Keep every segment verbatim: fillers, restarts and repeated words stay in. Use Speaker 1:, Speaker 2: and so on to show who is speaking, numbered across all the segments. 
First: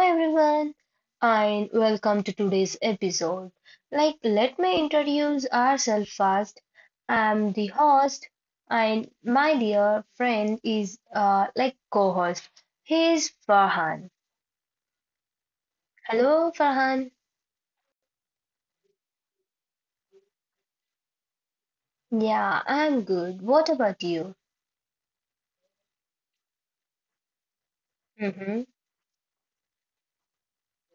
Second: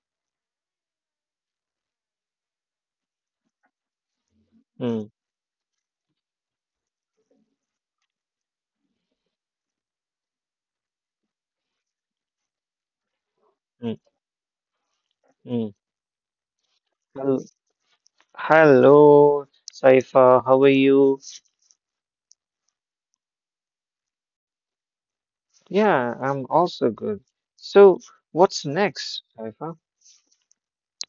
Speaker 1: everyone and welcome to today's episode. Like let me
Speaker 2: Mm,
Speaker 1: introduce ourselves first. I'm the host and my dear friend is uh like co-host. He is
Speaker 2: mm,
Speaker 1: Farhan.
Speaker 2: mm.
Speaker 1: Hello Farhan.
Speaker 2: Hel- Hello, Saifa. How are you?
Speaker 1: Yeah, I'm good. What about you?
Speaker 2: Yeah, I'm also good. So, what's
Speaker 1: Mm-hmm.
Speaker 2: next, Saifa?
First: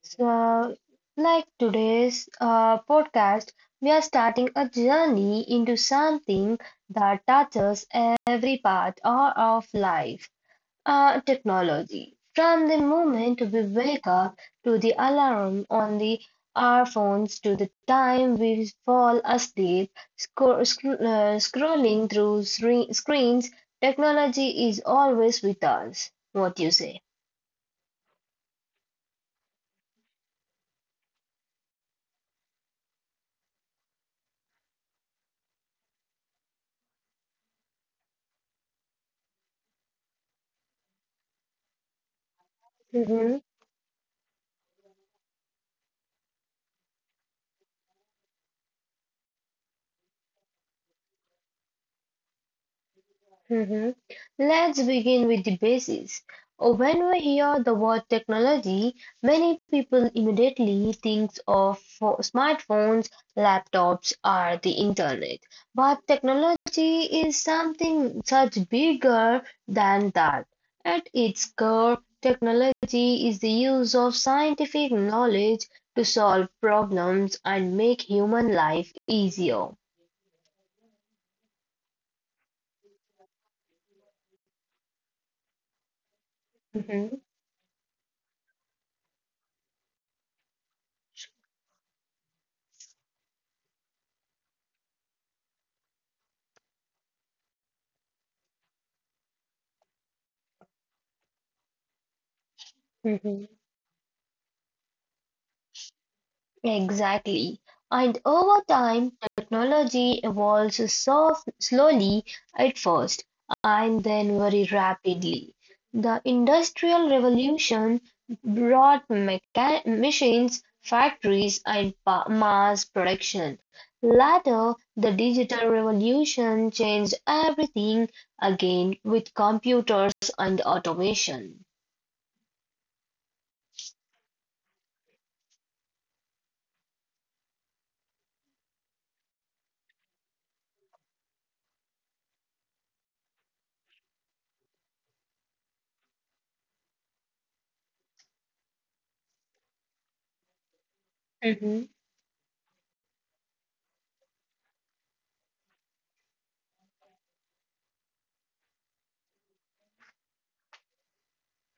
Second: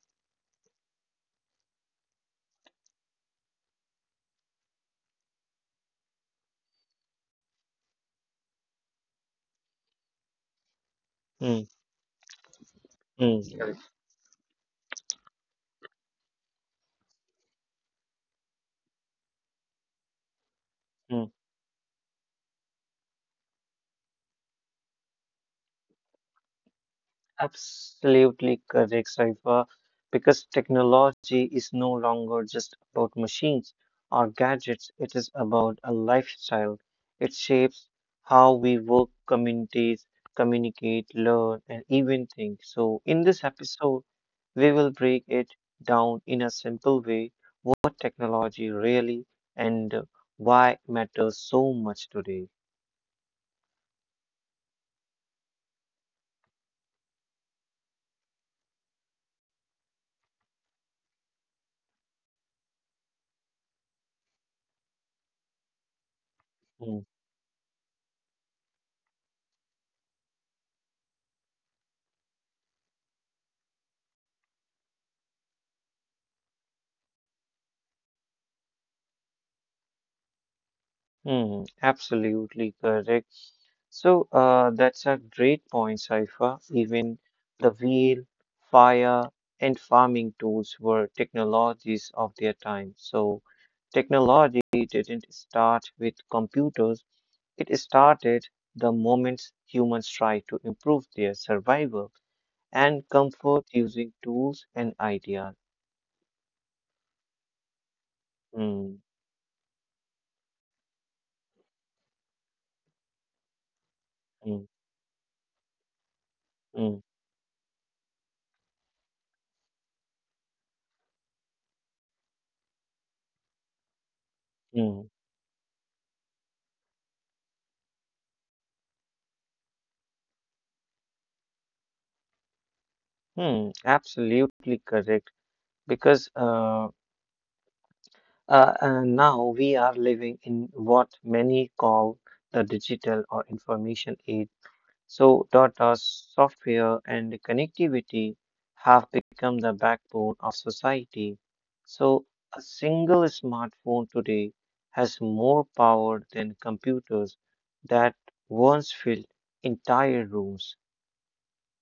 Speaker 1: So, like today's uh podcast, we are starting a journey into something that touches every part of of life, uh,
Speaker 2: Mm,
Speaker 1: technology. From the moment we
Speaker 2: mm.
Speaker 1: wake up to the alarm on the our phones to the time we fall asleep, scro- scro- uh, scrolling through scre- screens, technology is always with us. What you say?
Speaker 2: Absolutely correct, Saifa, because technology is no longer just about machines or gadgets. It is about a lifestyle. It shapes how we work, communities, communicate, learn, and even think. So, in this episode, we will break it down in a simple way what technology really and why matters so much today.
Speaker 1: Mhm. Let's begin with the basics. Uh, When we hear the word technology, many people immediately think of pho- smartphones, laptops, or the internet. But technology
Speaker 2: Hmm.
Speaker 1: is something much bigger than that. At its core, technology is the use of scientific knowledge to solve problems and make human life easier.
Speaker 2: Hmm, absolutely correct. So uh, that's a great point, Saifa. Even the wheel, fire, and farming tools were technologies of their time. So technology didn't start with computers. It started the moment humans tried to improve their survival and
Speaker 1: Mhm.
Speaker 2: comfort using tools and ideas.
Speaker 1: Exactly. And over
Speaker 2: Hmm,
Speaker 1: time, technology evolves soft, slowly at first and then very
Speaker 2: hmm,
Speaker 1: rapidly. The Industrial
Speaker 2: hmm,
Speaker 1: Revolution brought mecha- machines, factories, and pa- mass production. Later,
Speaker 2: hmm,
Speaker 1: the Digital Revolution changed everything again with computers and automation.
Speaker 2: hmm, absolutely correct. Because uh, Uh, and now we are living in what many call the digital or information age. So, data, software, and connectivity have become the backbone of society. So, a single smartphone today has more power than computers that once filled entire rooms.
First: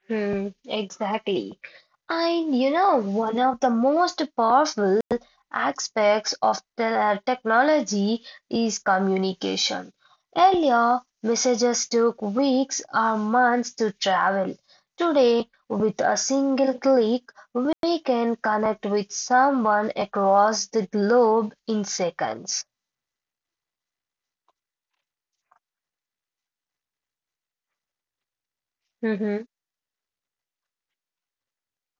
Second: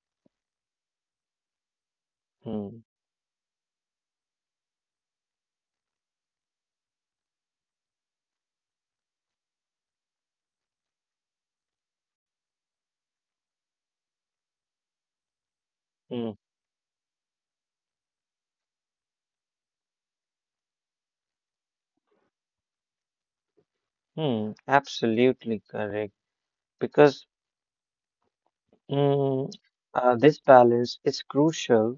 Speaker 1: Hmm, exactly. And you
Speaker 2: Hmm,
Speaker 1: know, one of the most powerful aspects of the technology is communication. Earlier, messages took weeks or months to travel. Today, with a
Speaker 2: hmm,
Speaker 1: single click, we can connect with someone across the globe in seconds.
Speaker 2: hmm, absolutely correct. Because
Speaker 1: Mhm.
Speaker 2: Mm, uh, this balance is crucial,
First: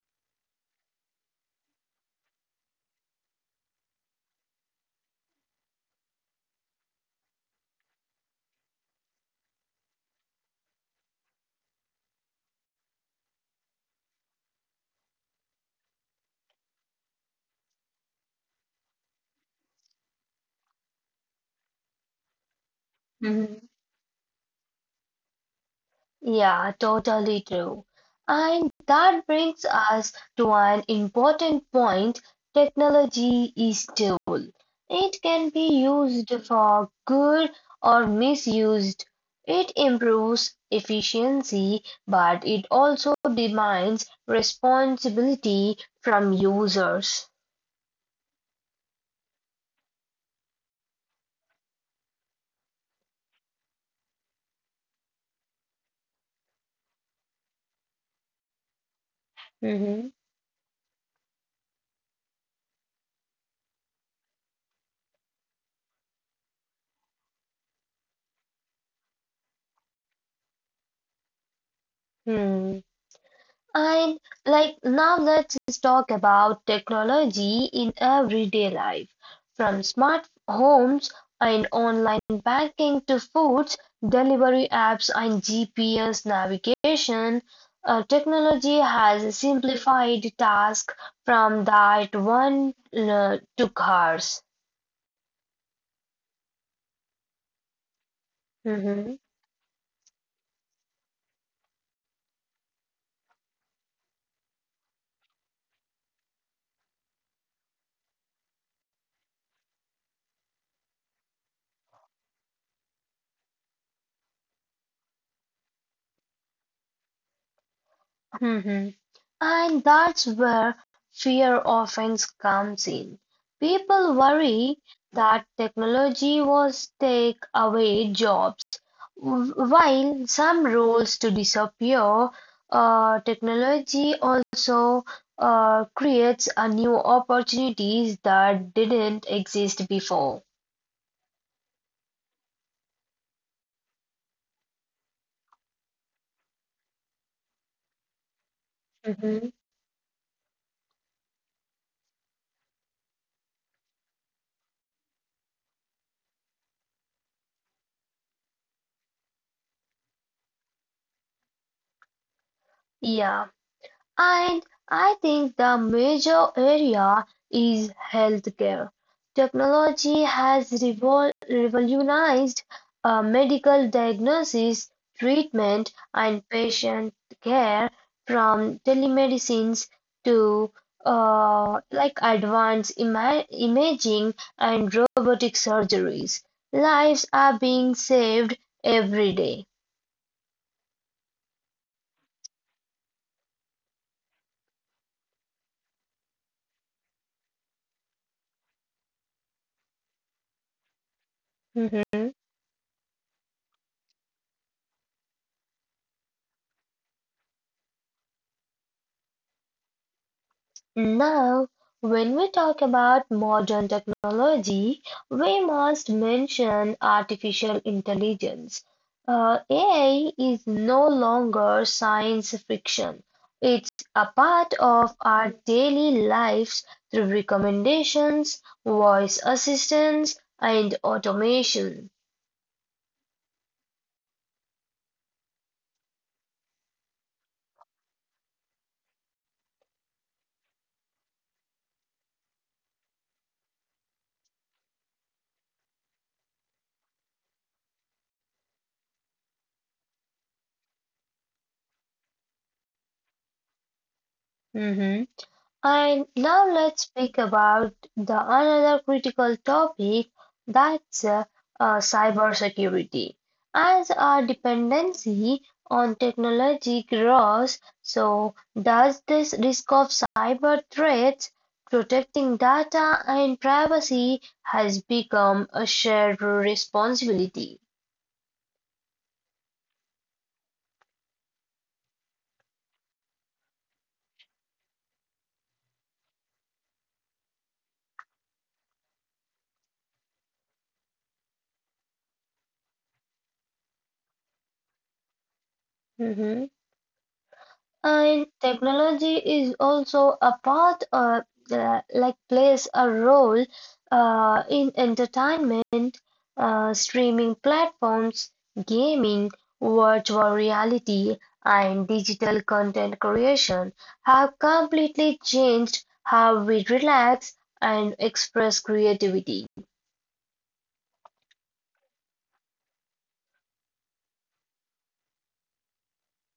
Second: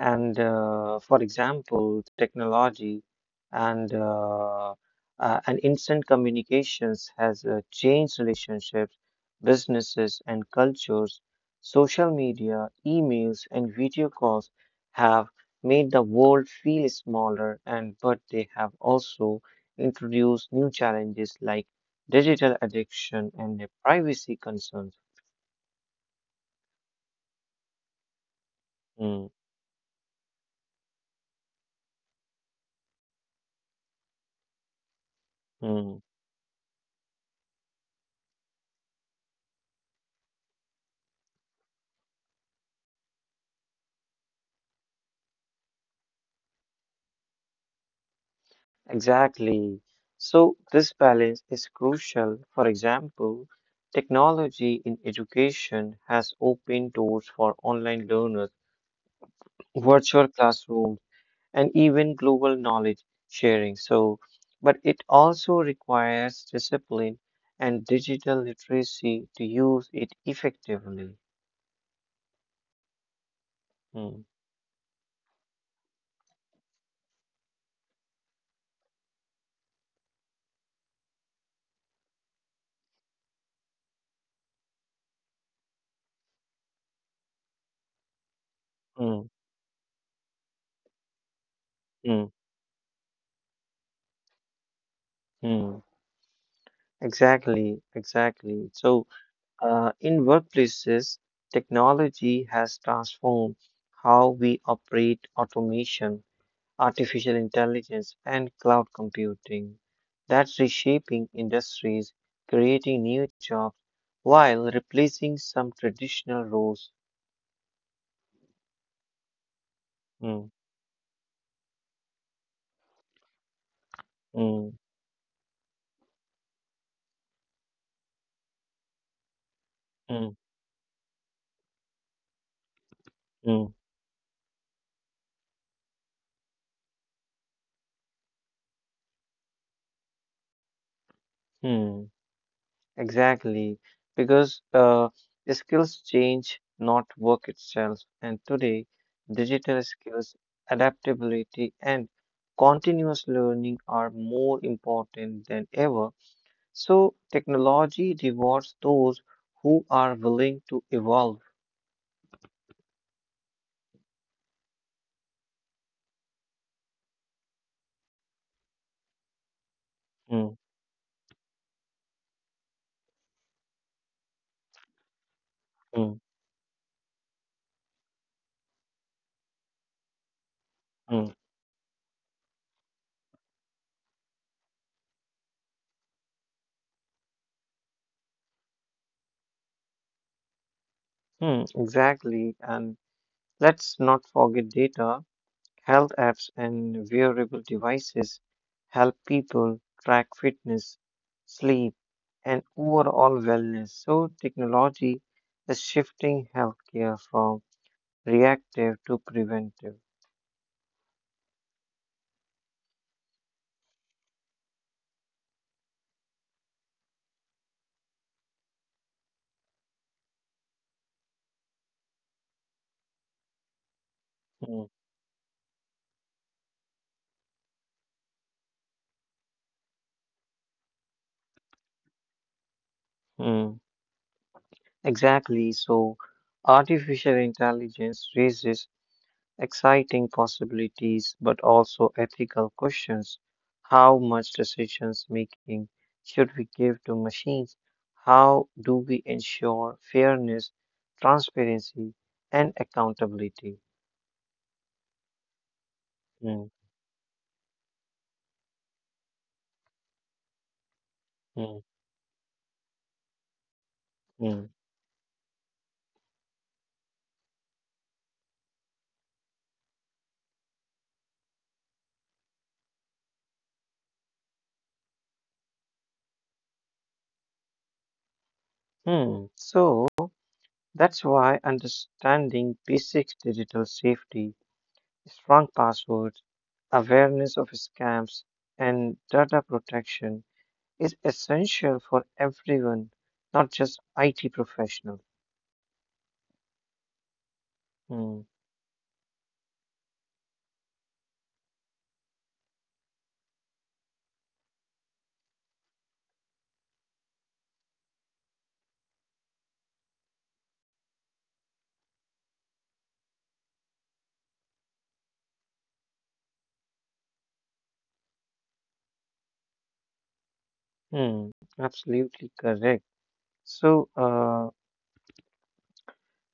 Speaker 2: and uh, for example, technology and uh, uh, and instant communications has uh, changed relationships, businesses, and cultures. Social media, emails, and video calls have made the world feel smaller, and but they have also introduced new challenges like digital addiction and uh, privacy concerns.
Speaker 1: Yeah, totally true. And that
Speaker 2: Mm,
Speaker 1: brings us to an important point. Technology is tool. It can be
Speaker 2: mm.
Speaker 1: used for good or misused. It improves efficiency, but it also demands responsibility from users.
Speaker 2: Exactly. So, this balance is crucial. For example, technology in education has opened doors for online learners,
Speaker 1: Mhm.
Speaker 2: virtual classrooms, and even global knowledge sharing. So, but it also requires discipline and digital literacy to use it effectively.
Speaker 1: Hmm. And
Speaker 2: Hmm,
Speaker 1: like now let's talk about technology in everyday life. From smart homes and online banking to foods, delivery apps and G P S navigation, uh, technology has
Speaker 2: hmm,
Speaker 1: simplified tasks from that
Speaker 2: hmm,
Speaker 1: one, uh, to cars.
Speaker 2: hmm. Exactly, exactly. So,
Speaker 1: Mhm.
Speaker 2: Uh, in workplaces, technology has transformed how we operate automation, artificial intelligence, and cloud computing. That's reshaping industries, creating new jobs, while replacing some traditional roles.
Speaker 1: Mhm. And that's
Speaker 2: Mm,
Speaker 1: where fear often comes in. People
Speaker 2: mm,
Speaker 1: worry that technology will take away jobs. W- While
Speaker 2: mm,
Speaker 1: some roles to disappear, uh,
Speaker 2: mm,
Speaker 1: technology also uh, creates a new opportunities that didn't exist before.
Speaker 2: mm. Exactly, because uh, the skills change, not work itself. And today,
Speaker 1: Mhm.
Speaker 2: digital skills, adaptability, and continuous learning are more important than ever. So, technology rewards those who are willing to evolve.
Speaker 1: Yeah. And I think the major area is healthcare. Technology
Speaker 2: Mm,
Speaker 1: has revol- revolutionized uh, medical diagnosis, treatment,
Speaker 2: mm,
Speaker 1: and patient care, from telemedicines to
Speaker 2: mm,
Speaker 1: uh, like advanced ima- imaging and robotic surgeries. Lives are being saved every day.
Speaker 2: mm, exactly. And let's not forget data. Health apps and wearable devices help people track fitness, sleep,
Speaker 1: Mhm.
Speaker 2: and overall wellness. So, technology is shifting healthcare from reactive to preventive.
Speaker 1: Now, when we talk about modern technology, we must mention artificial intelligence. Uh, A I is no longer science fiction. It's a part of our daily lives through recommendations, voice assistance, and automation.
Speaker 2: Mhm. Exactly. So, artificial intelligence raises exciting possibilities, but also ethical questions. How much decisions making should we give to machines? How do we ensure fairness, transparency, and accountability?
Speaker 1: Mm-hmm. And now
Speaker 2: Hmm,
Speaker 1: let's speak about the another critical topic, that's uh,
Speaker 2: hmm,
Speaker 1: uh, cybersecurity. As our
Speaker 2: hmm,
Speaker 1: dependency on technology grows, so does this risk of cyber threats, protecting data and privacy has become a shared responsibility.
Speaker 2: hmm. So that's why understanding basic digital safety, strong passwords, awareness of scams, and data protection is essential for everyone, not just I T professional. Hmm.
Speaker 1: And technology is also a part of the, like plays a role uh, in entertainment, uh, streaming platforms, gaming, virtual reality, and digital content creation have completely changed how we relax and express creativity.
Speaker 2: Hmm. Absolutely correct. So, uh,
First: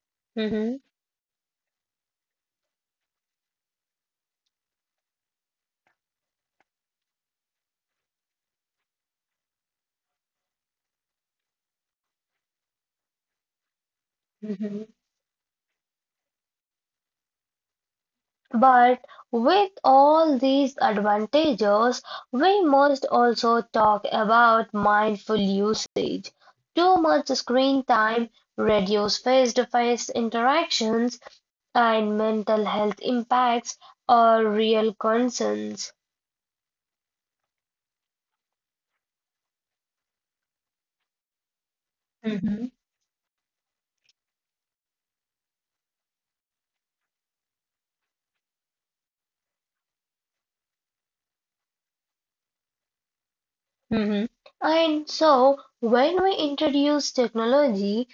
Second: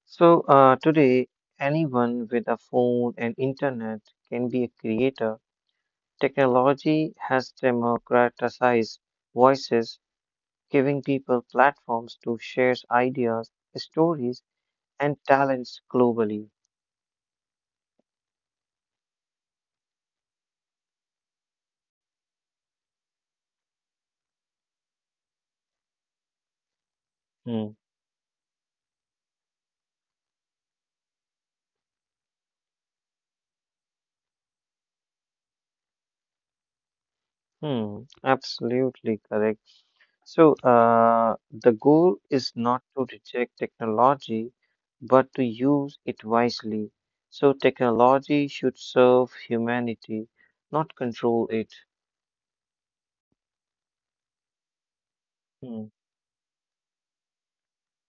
Speaker 2: so uh,
Speaker 1: Mhm.
Speaker 2: today, anyone with a phone and internet can be a creator. Technology has democratized voices, giving people platforms to share ideas, stories, and talents globally.
Speaker 1: But with all these advantages, we must also talk about mindful usage. Too much
Speaker 2: Hmm.
Speaker 1: screen time reduces face-to-face interactions and mental health impacts are real concerns.
Speaker 2: Hmm. Absolutely correct. So, uh, the goal is not to reject technology, but to use it wisely. So, technology should serve humanity, not control it.
Speaker 1: Mhm. And so
Speaker 2: Hmm,
Speaker 1: when we introduce technology,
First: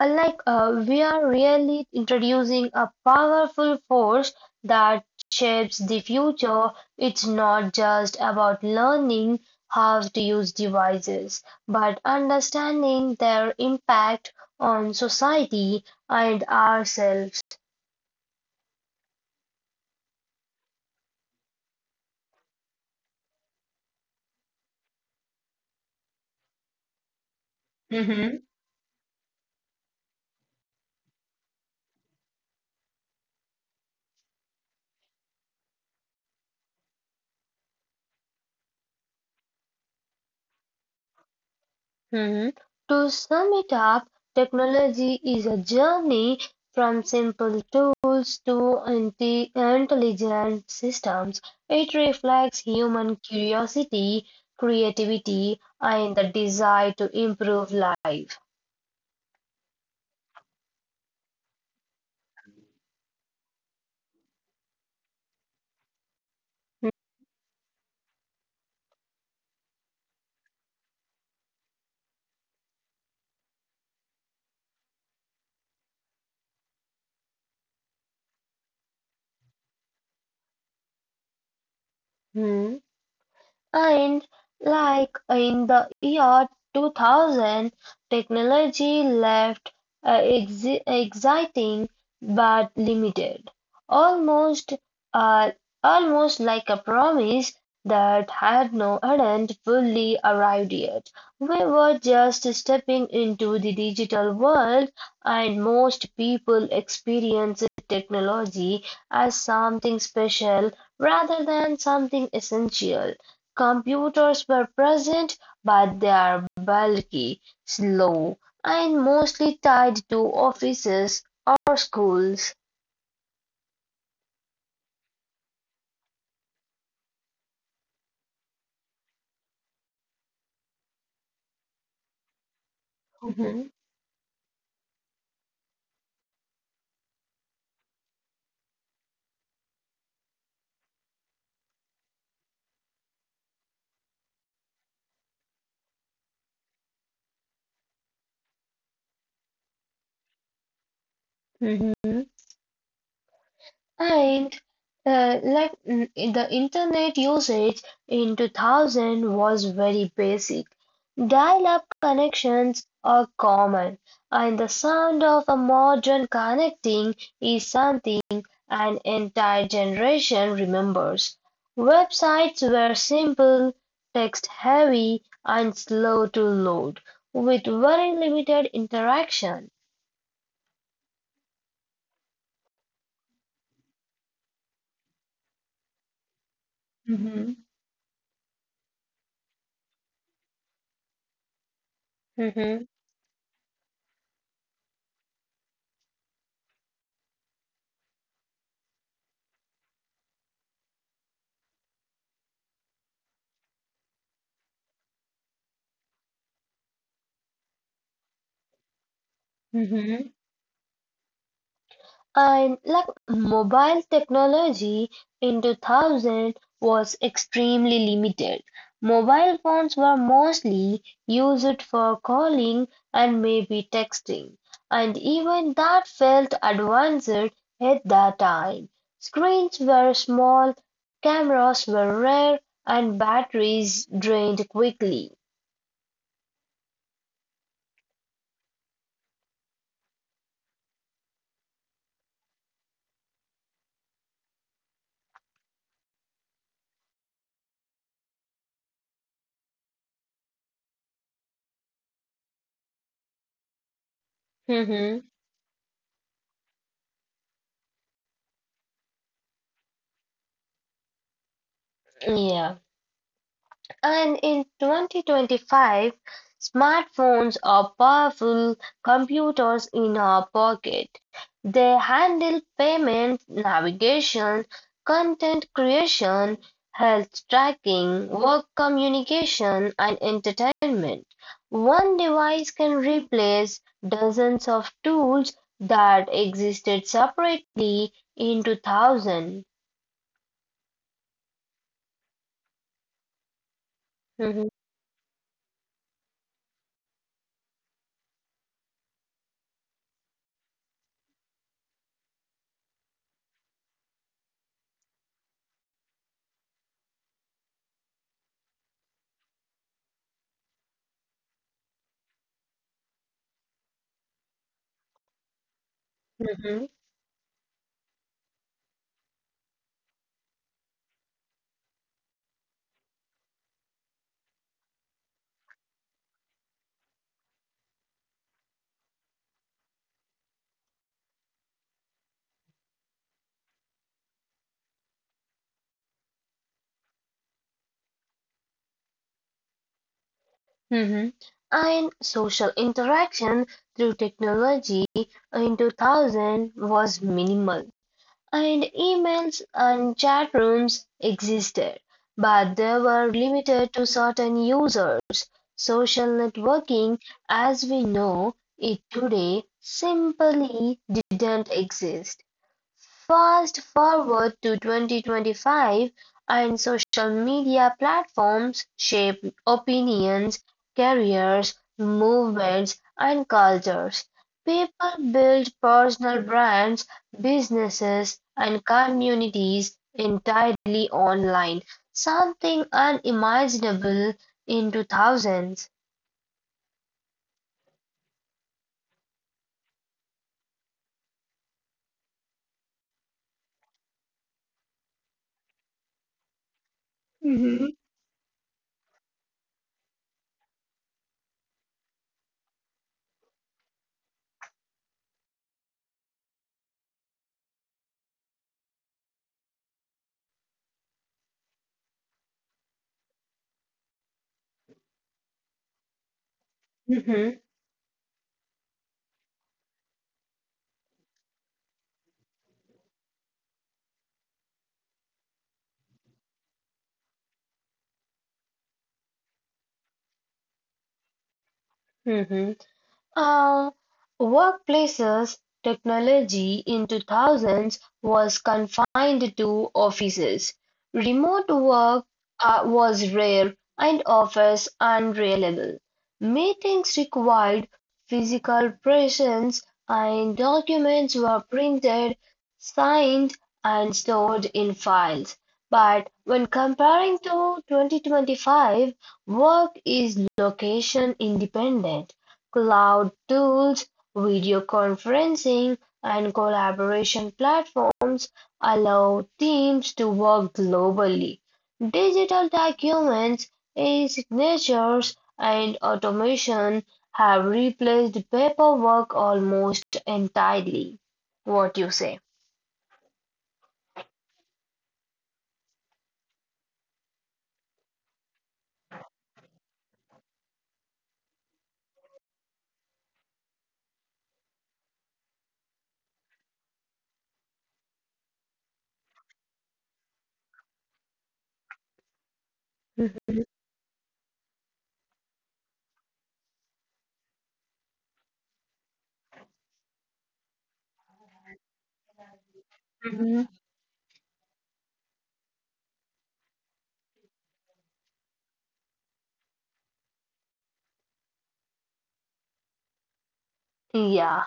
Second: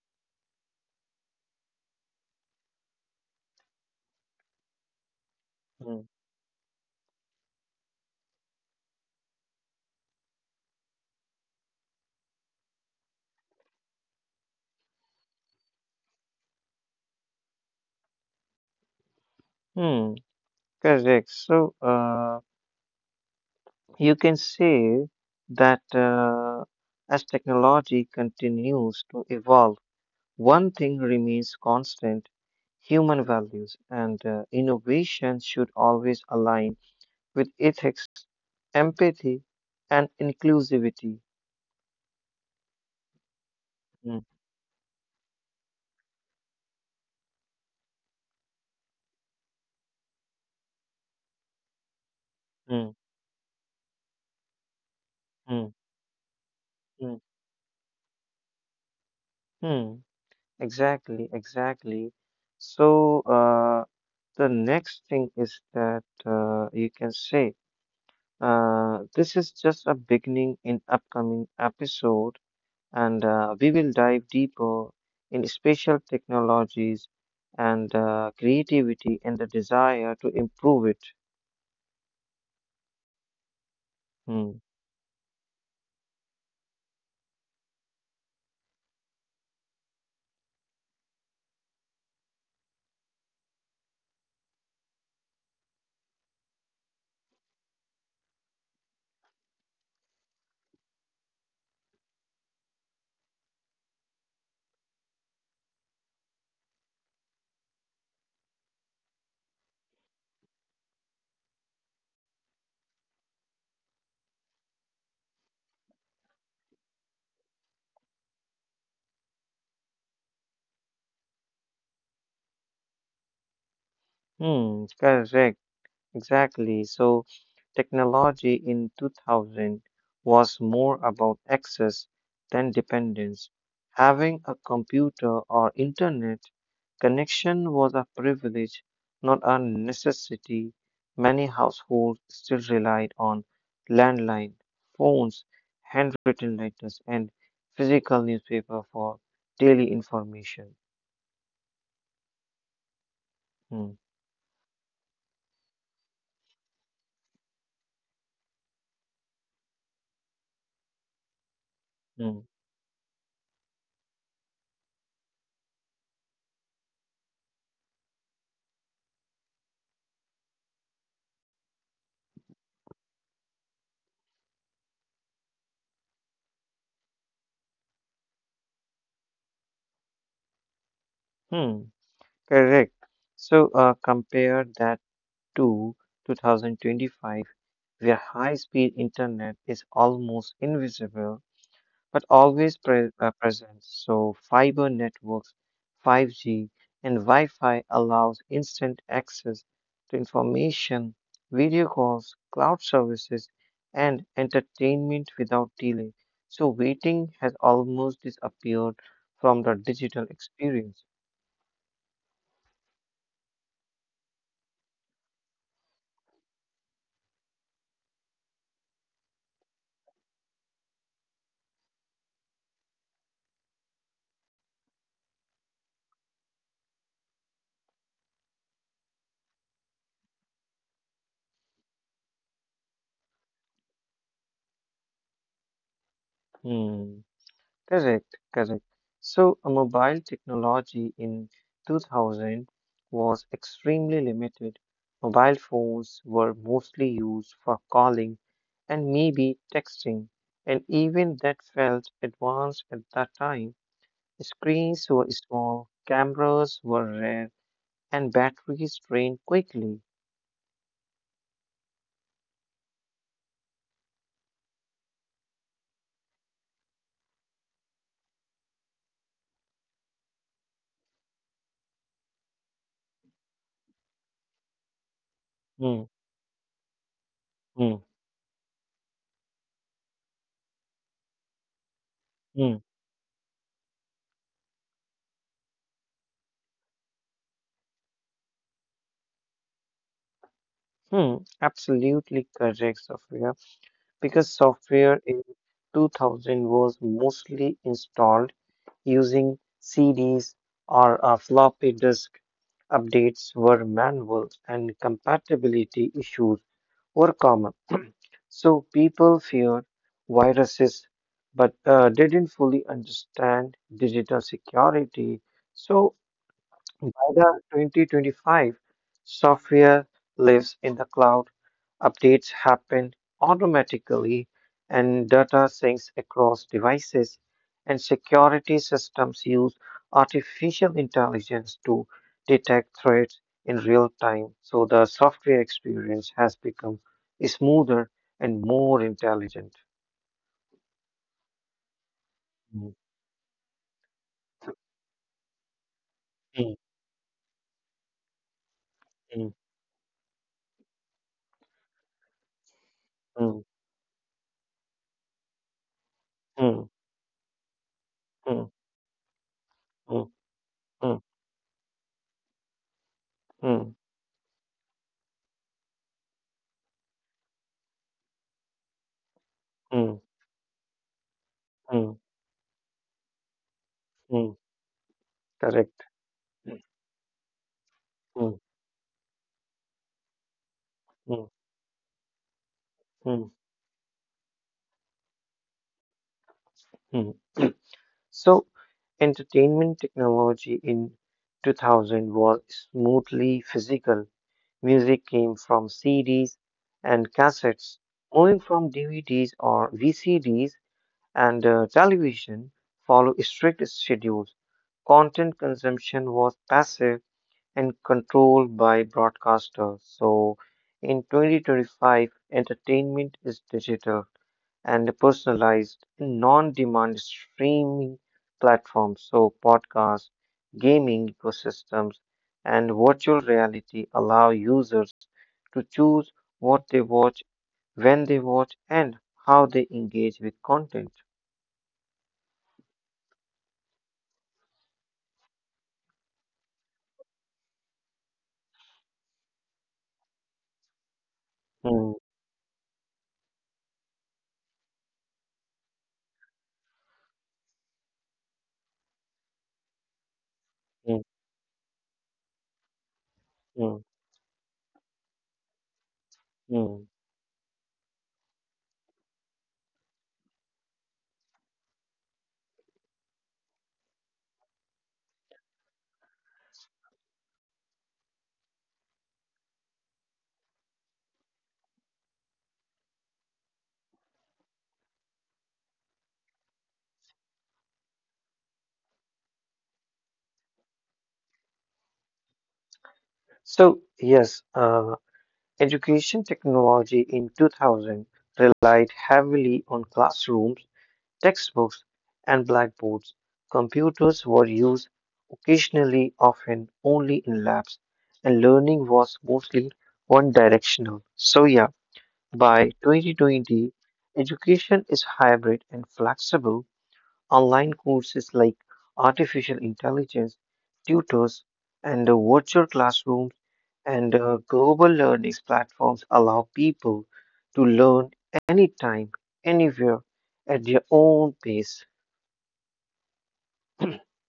Speaker 1: uh, like uh, we are really introducing a powerful force that shapes the
Speaker 2: hmm,
Speaker 1: future. It's not just about learning how to use devices, but understanding their impact on society and ourselves.
Speaker 2: hmm, correct. So, uh, you can say that uh, as technology continues to evolve, one thing remains constant human values, and uh, innovation should always align with ethics, empathy, and inclusivity.
Speaker 1: Mhm. To sum it up,
Speaker 2: Mm,
Speaker 1: technology is a journey from simple tools to anti- intelligent systems. It reflects
Speaker 2: mm,
Speaker 1: human curiosity, creativity,
Speaker 2: mm,
Speaker 1: and the desire
Speaker 2: mm,
Speaker 1: to improve life.
Speaker 2: mm. Exactly, exactly. So, uh, the next thing is that uh, you can say uh, this is just a beginning in upcoming episode, and uh, we will dive deeper in spatial technologies and uh, creativity and the desire to improve it.
Speaker 1: Mhm. And
Speaker 2: Hmm.
Speaker 1: like in the year two thousand, technology left, uh, exi- exciting but limited, almost uh, almost like a promise that had no hadn't fully arrived yet. We were just stepping into the digital world, and most people experience technology as something special rather than something essential. Computers were present, but they are bulky, slow, and mostly tied to offices or schools.
Speaker 2: Hmm, correct. Exactly. So technology in two thousand was more about access than dependence.
Speaker 1: Mm-hmm.
Speaker 2: Having a computer or internet connection was a privilege, not a necessity. Many households still relied on landline phones, handwritten letters, and physical newspaper for daily information.
Speaker 1: Mm-hmm.
Speaker 2: Hmm,
Speaker 1: And uh, like mm, the internet usage in two thousand was very basic. Dial-up
Speaker 2: hmm,
Speaker 1: connections are common, and the sound of a modern connecting is something an entire generation remembers. Websites were simple, text-heavy, and slow to load, with very limited interaction.
Speaker 2: hmm. Correct. So uh, compare that to twenty twenty-five,
Speaker 1: Hmm.
Speaker 2: where high speed internet is almost invisible but always
Speaker 1: Mhm,
Speaker 2: pre- uh, present. So, fiber networks, five G, and Wi Fi allows instant access to information, video calls, cloud services, and entertainment without delay. So, waiting has almost disappeared from the digital
Speaker 1: mhm.
Speaker 2: experience.
Speaker 1: And like mobile technology in two thousand was extremely limited. Mobile phones were mostly used for calling and maybe texting, and even that felt advanced at that time. Screens were small, cameras were rare, and batteries drained quickly.
Speaker 2: Hmm. Correct, correct. So, a mobile technology in two thousand was extremely limited. Mobile phones were mostly used for calling and maybe texting, and even that felt advanced at that time. Screens were
Speaker 1: Mhm.
Speaker 2: small, cameras were rare, and batteries drained quickly.
Speaker 1: Yeah. And in twenty twenty-five, smartphones are powerful computers in our pocket. They handle payment, navigation, content
Speaker 2: Hmm,
Speaker 1: creation, health
Speaker 2: hmm,
Speaker 1: tracking, work communication, and entertainment. One
Speaker 2: hmm,
Speaker 1: device can replace dozens of tools that existed separately in two thousand.
Speaker 2: hmm. Absolutely correct, Sophia, because
Speaker 1: Mhm,
Speaker 2: software in two thousand was mostly installed using C Ds or a floppy disk. Updates were manual and compatibility issues were common. So people feared viruses but uh, didn't fully understand digital security. So
Speaker 1: mhm.
Speaker 2: by the twenty twenty-five, software lives in the cloud, updates happen automatically, and data syncs across devices, and security systems use artificial intelligence to detect threats in real time. So the software experience has become smoother and more intelligent.
Speaker 1: Mhm. And social
Speaker 2: Mm,
Speaker 1: interaction through technology in
Speaker 2: mm,
Speaker 1: two thousand was minimal, and
Speaker 2: mm,
Speaker 1: emails and chat rooms existed, but they were
Speaker 2: mm,
Speaker 1: limited to certain users. Social
Speaker 2: mm,
Speaker 1: networking, as we know
Speaker 2: mm,
Speaker 1: it today, simply
Speaker 2: mm,
Speaker 1: didn't exist.
Speaker 2: mm,
Speaker 1: Fast
Speaker 2: mm,
Speaker 1: forward to twenty-twenty-five, and social media platforms shape
Speaker 2: mm,
Speaker 1: opinions, careers,
Speaker 2: mm,
Speaker 1: movements, and cultures.
Speaker 2: mm.
Speaker 1: People build
Speaker 2: Correct.
Speaker 1: personal brands, businesses,
Speaker 2: Mm,
Speaker 1: and communities entirely
Speaker 2: mm.
Speaker 1: online, something
Speaker 2: Mhm,
Speaker 1: unimaginable in two thousands.
Speaker 2: mhm. So, entertainment technology in two thousand was smoothly physical. Music came from C Ds and
Speaker 1: Hmm.
Speaker 2: cassettes, moving from D V Ds or V C Ds, and uh, television follow strict schedules. Content consumption was passive and controlled by broadcasters. So, in twenty twenty-five, entertainment is digital and personalized non-demand streaming platforms so podcasts gaming ecosystems and virtual reality allow users to choose what they watch when they watch and how they engage with content.
Speaker 1: Hmm. Uh, workplaces technology in two thousands was confined to offices. Remote
Speaker 2: Mm,
Speaker 1: work uh, was rare and office unreliable. Meetings required physical presence and
Speaker 2: mm,
Speaker 1: documents were printed, signed,
Speaker 2: mm,
Speaker 1: and stored in files. But when
Speaker 2: mm.
Speaker 1: comparing to twenty twenty-five, work is location independent. Cloud tools, video conferencing, and collaboration platforms allow teams to work globally. Digital documents, e-signatures, and automation have replaced paperwork almost entirely. What you say?
Speaker 2: So, yes, uh, education technology in two thousand relied heavily on classrooms textbooks and blackboards. Computers were used occasionally, often only in labs, and learning was mostly one directional. So, yeah, by
Speaker 1: Mhm.
Speaker 2: twenty twenty, education is hybrid and flexible. Online courses like artificial intelligence, tutors, and uh, virtual
Speaker 1: Mhm.
Speaker 2: classrooms and uh, global learning platforms allow people to learn anytime, anywhere, at their own pace.
Speaker 1: Yeah.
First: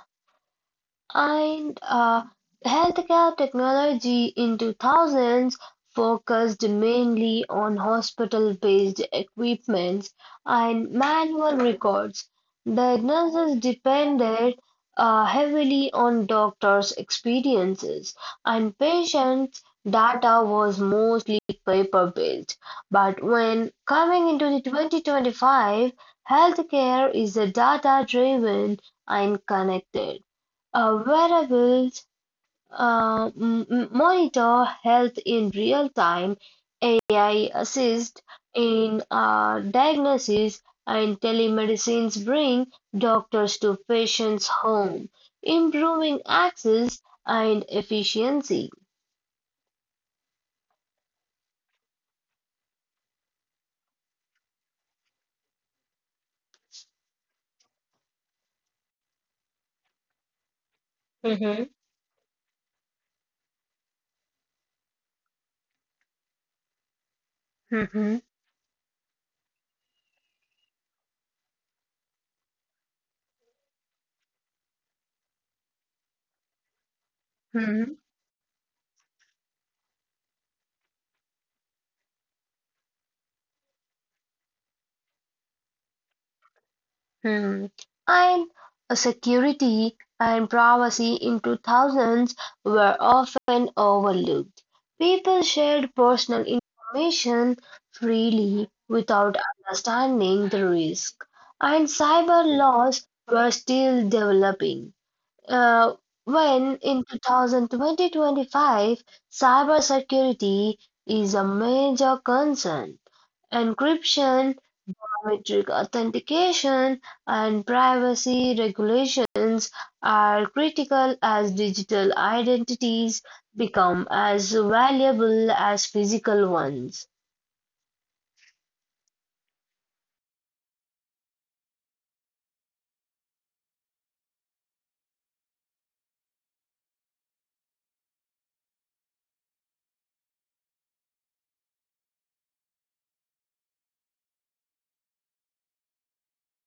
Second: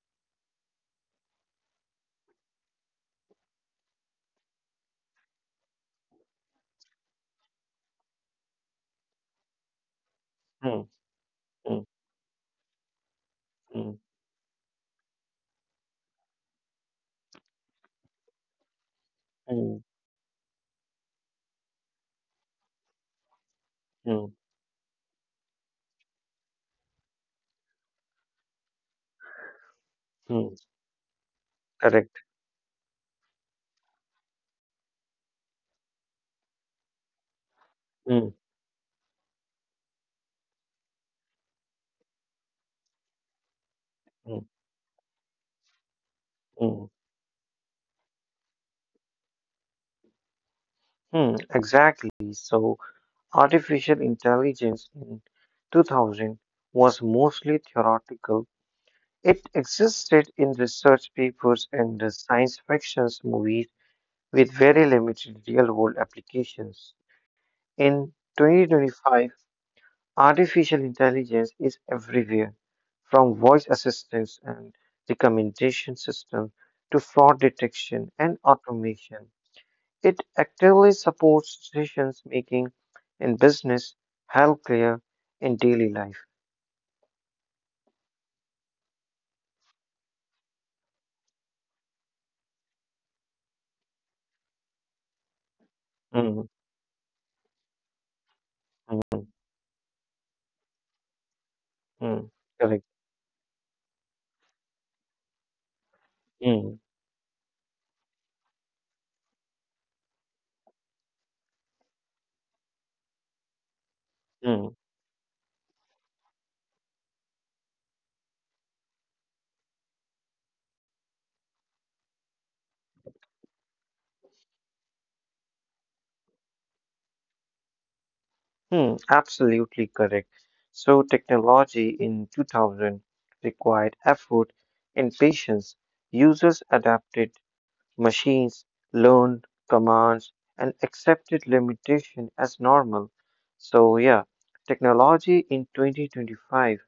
Speaker 1: and uh, healthcare technology in two thousands focused mainly on hospital-based equipments
Speaker 2: Mm,
Speaker 1: and manual
Speaker 2: mm,
Speaker 1: records. The nurses
Speaker 2: mm,
Speaker 1: depended uh, heavily on doctors' experiences, and patients'
Speaker 2: mm,
Speaker 1: data was mostly paper-based. But when
Speaker 2: mm,
Speaker 1: coming into the twenty twenty-five, healthcare is a data-driven and connected.
Speaker 2: mm.
Speaker 1: Uh, wearables,
Speaker 2: Correct.
Speaker 1: uh, m- m- monitor health in real time, A I
Speaker 2: Mm,
Speaker 1: assist in uh, diagnosis, and telemedicines bring doctors to
Speaker 2: mm,
Speaker 1: patients' home, improving
Speaker 2: mm,
Speaker 1: access and efficiency.
Speaker 2: mm. Exactly. So, artificial intelligence in two thousand was mostly theoretical. It existed in research papers
Speaker 1: Mm-hmm.
Speaker 2: and the science fiction movies with very limited real world applications. In
Speaker 1: Mm-hmm.
Speaker 2: twenty twenty-five, artificial intelligence is everywhere, from voice assistants and recommendation systems to fraud detection and automation. It actively supports decision making in business, healthcare, and daily life.
Speaker 1: Hmm. And security and privacy in two thousands were often overlooked. People shared personal
Speaker 2: Mm,
Speaker 1: information freely
Speaker 2: mm,
Speaker 1: without understanding the risk, and
Speaker 2: mm,
Speaker 1: cyber
Speaker 2: correct.
Speaker 1: laws were still developing. Uh,
Speaker 2: Mm,
Speaker 1: when in twenty twenty-twenty-five, cybersecurity is a major concern. Encryption
Speaker 2: mm,
Speaker 1: biometric authentication and privacy regulations are critical as digital identities become as valuable as physical ones.
Speaker 2: mm, absolutely correct. So, technology in two thousand required effort and patience. Users adapted. Machines learned commands and accepted limitation as normal. So yeah, technology in twenty twenty-five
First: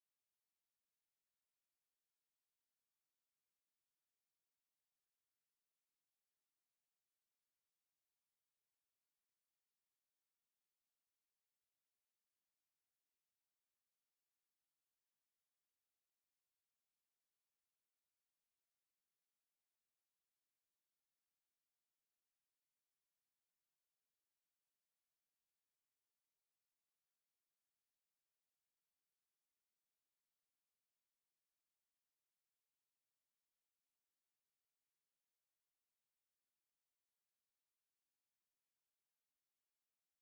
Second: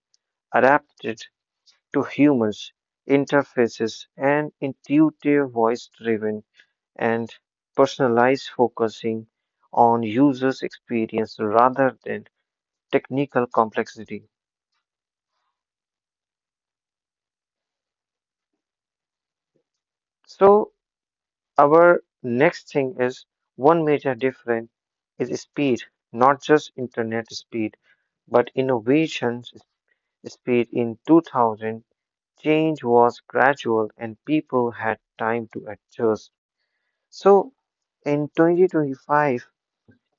Speaker 2: adapted to humans interfaces and intuitive voice driven and personalized focusing on users experience rather than technical complexity. So our next thing is one major difference is speed, not just internet speed, but innovations speed in two thousand. Change was gradual and people had time to adjust. So in twenty twenty-five,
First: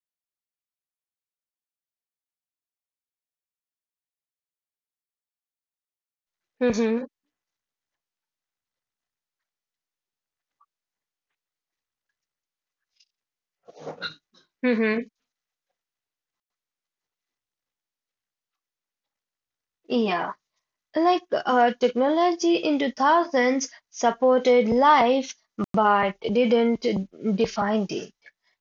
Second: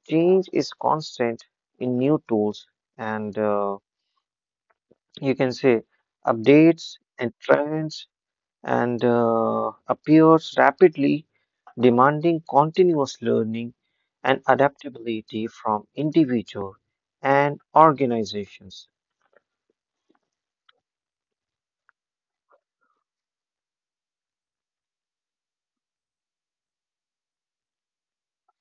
Speaker 2: change is constant in new tools and uh, you can say updates
Speaker 1: Mm-hmm.
Speaker 2: and trends and uh, appears rapidly, demanding continuous learning and
Speaker 1: Mm-hmm.
Speaker 2: adaptability from individuals and organizations.
Speaker 1: Yeah, like uh, technology in two thousands supported life but didn't define it.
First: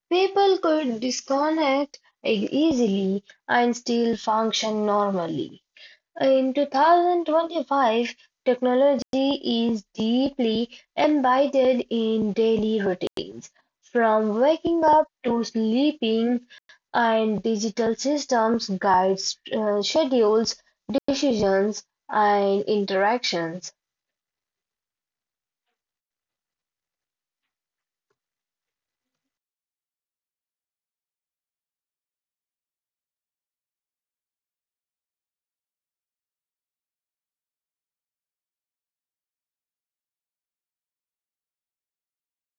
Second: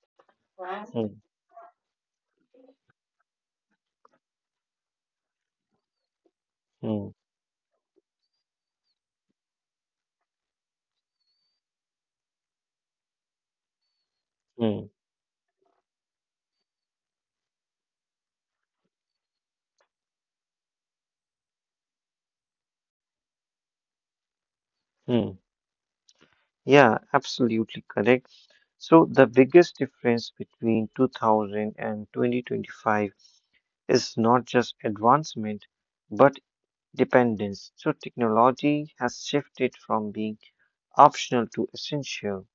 Speaker 1: People could
Speaker 2: Hmm,
Speaker 1: disconnect e- easily and still function normally. In
Speaker 2: hmm,
Speaker 1: two thousand twenty-five, technology is deeply embedded in daily routines. From waking
Speaker 2: hmm,
Speaker 1: up to sleeping, and digital systems guide uh, schedules, decisions, and interactions.
Speaker 2: hmm. Yeah, absolutely correct. So the biggest difference between two thousand and twenty twenty-five is not just advancement, but dependence. So technology has shifted from being optional to essential.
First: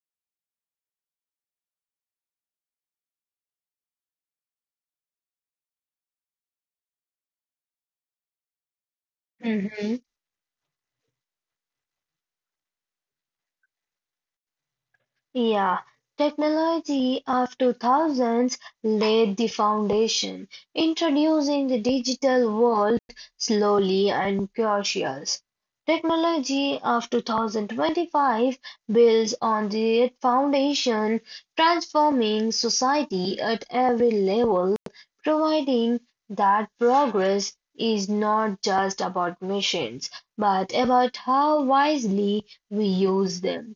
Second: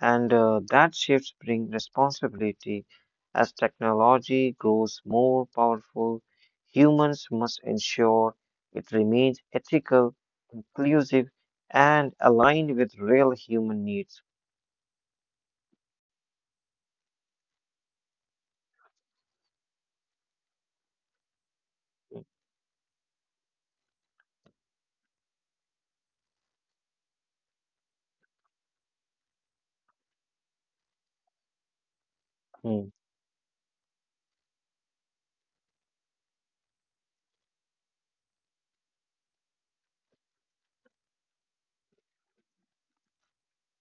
Speaker 2: And uh, that shifts bring responsibility. As technology grows more powerful, humans must ensure it remains ethical, inclusive, and aligned with real human needs.
Speaker 1: Yeah, technology of two thousands laid the foundation, introducing the digital world slowly and cautious. Technology of two thousand twenty-five builds on the foundation, transforming
Speaker 2: Hmm,
Speaker 1: society at every level, providing that progress is not just about machines, but about how wisely we use them.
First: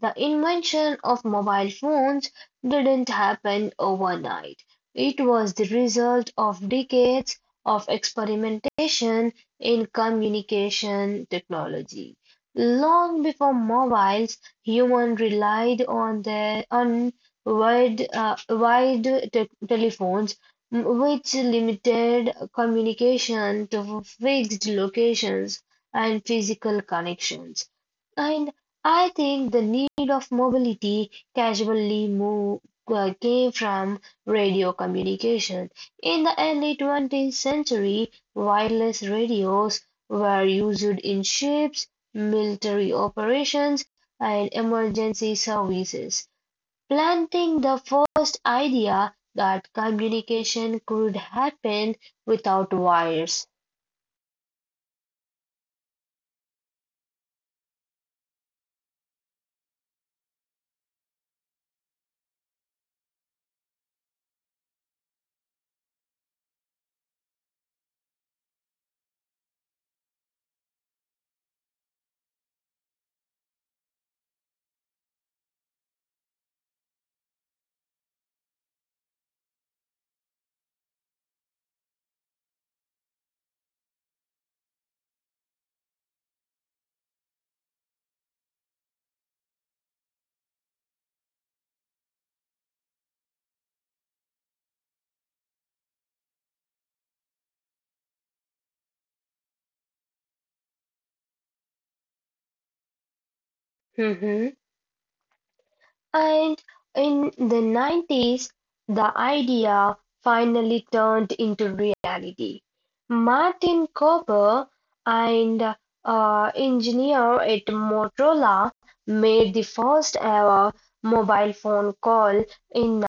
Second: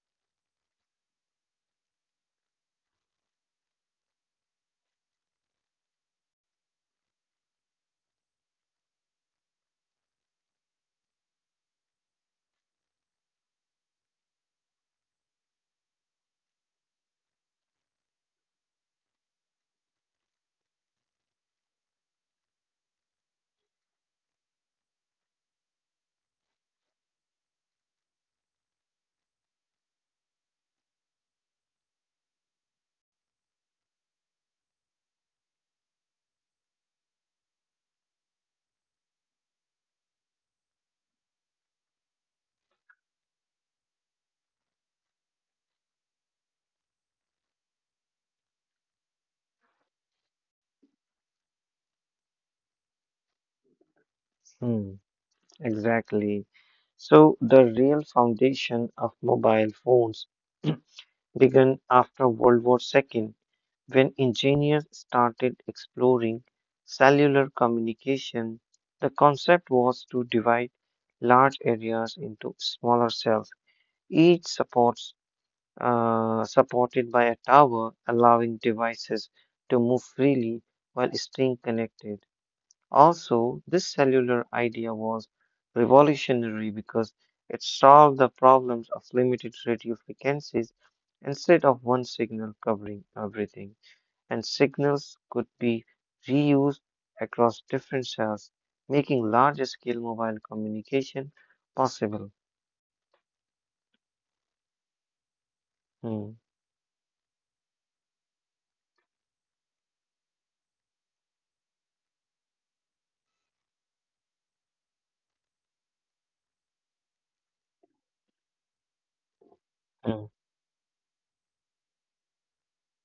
Speaker 1: The invention of mobile phones didn't happen overnight. It was the result of decades of experimentation in communication technology. Long before mobiles, humans relied on their on wide, uh, wide te- telephones, m- which limited communication to fixed locations and physical connections. And I think the need of mobility casually moved, uh, came from radio communication. In the early twentieth century, wireless radios were used in ships, military operations, and emergency services, planting the first idea that communication could happen without wires.
Speaker 2: hmm, exactly. So, the real foundation of mobile phones began after World War Two when engineers started exploring cellular communication. The concept was to divide large areas into smaller cells, each supports, uh, supported by a tower, allowing devices to move freely while staying connected. Also, this cellular idea was revolutionary because it solved the problems of limited radio frequencies instead of one signal covering everything. And signals could be reused across different cells, making large scale mobile communication possible.
Speaker 1: Mhm.
Speaker 2: Hmm,
Speaker 1: And in the nineties, the idea finally turned into reality. Martin Kober, an uh, engineer at Motorola, made the first
Speaker 2: hmm,
Speaker 1: ever mobile phone call in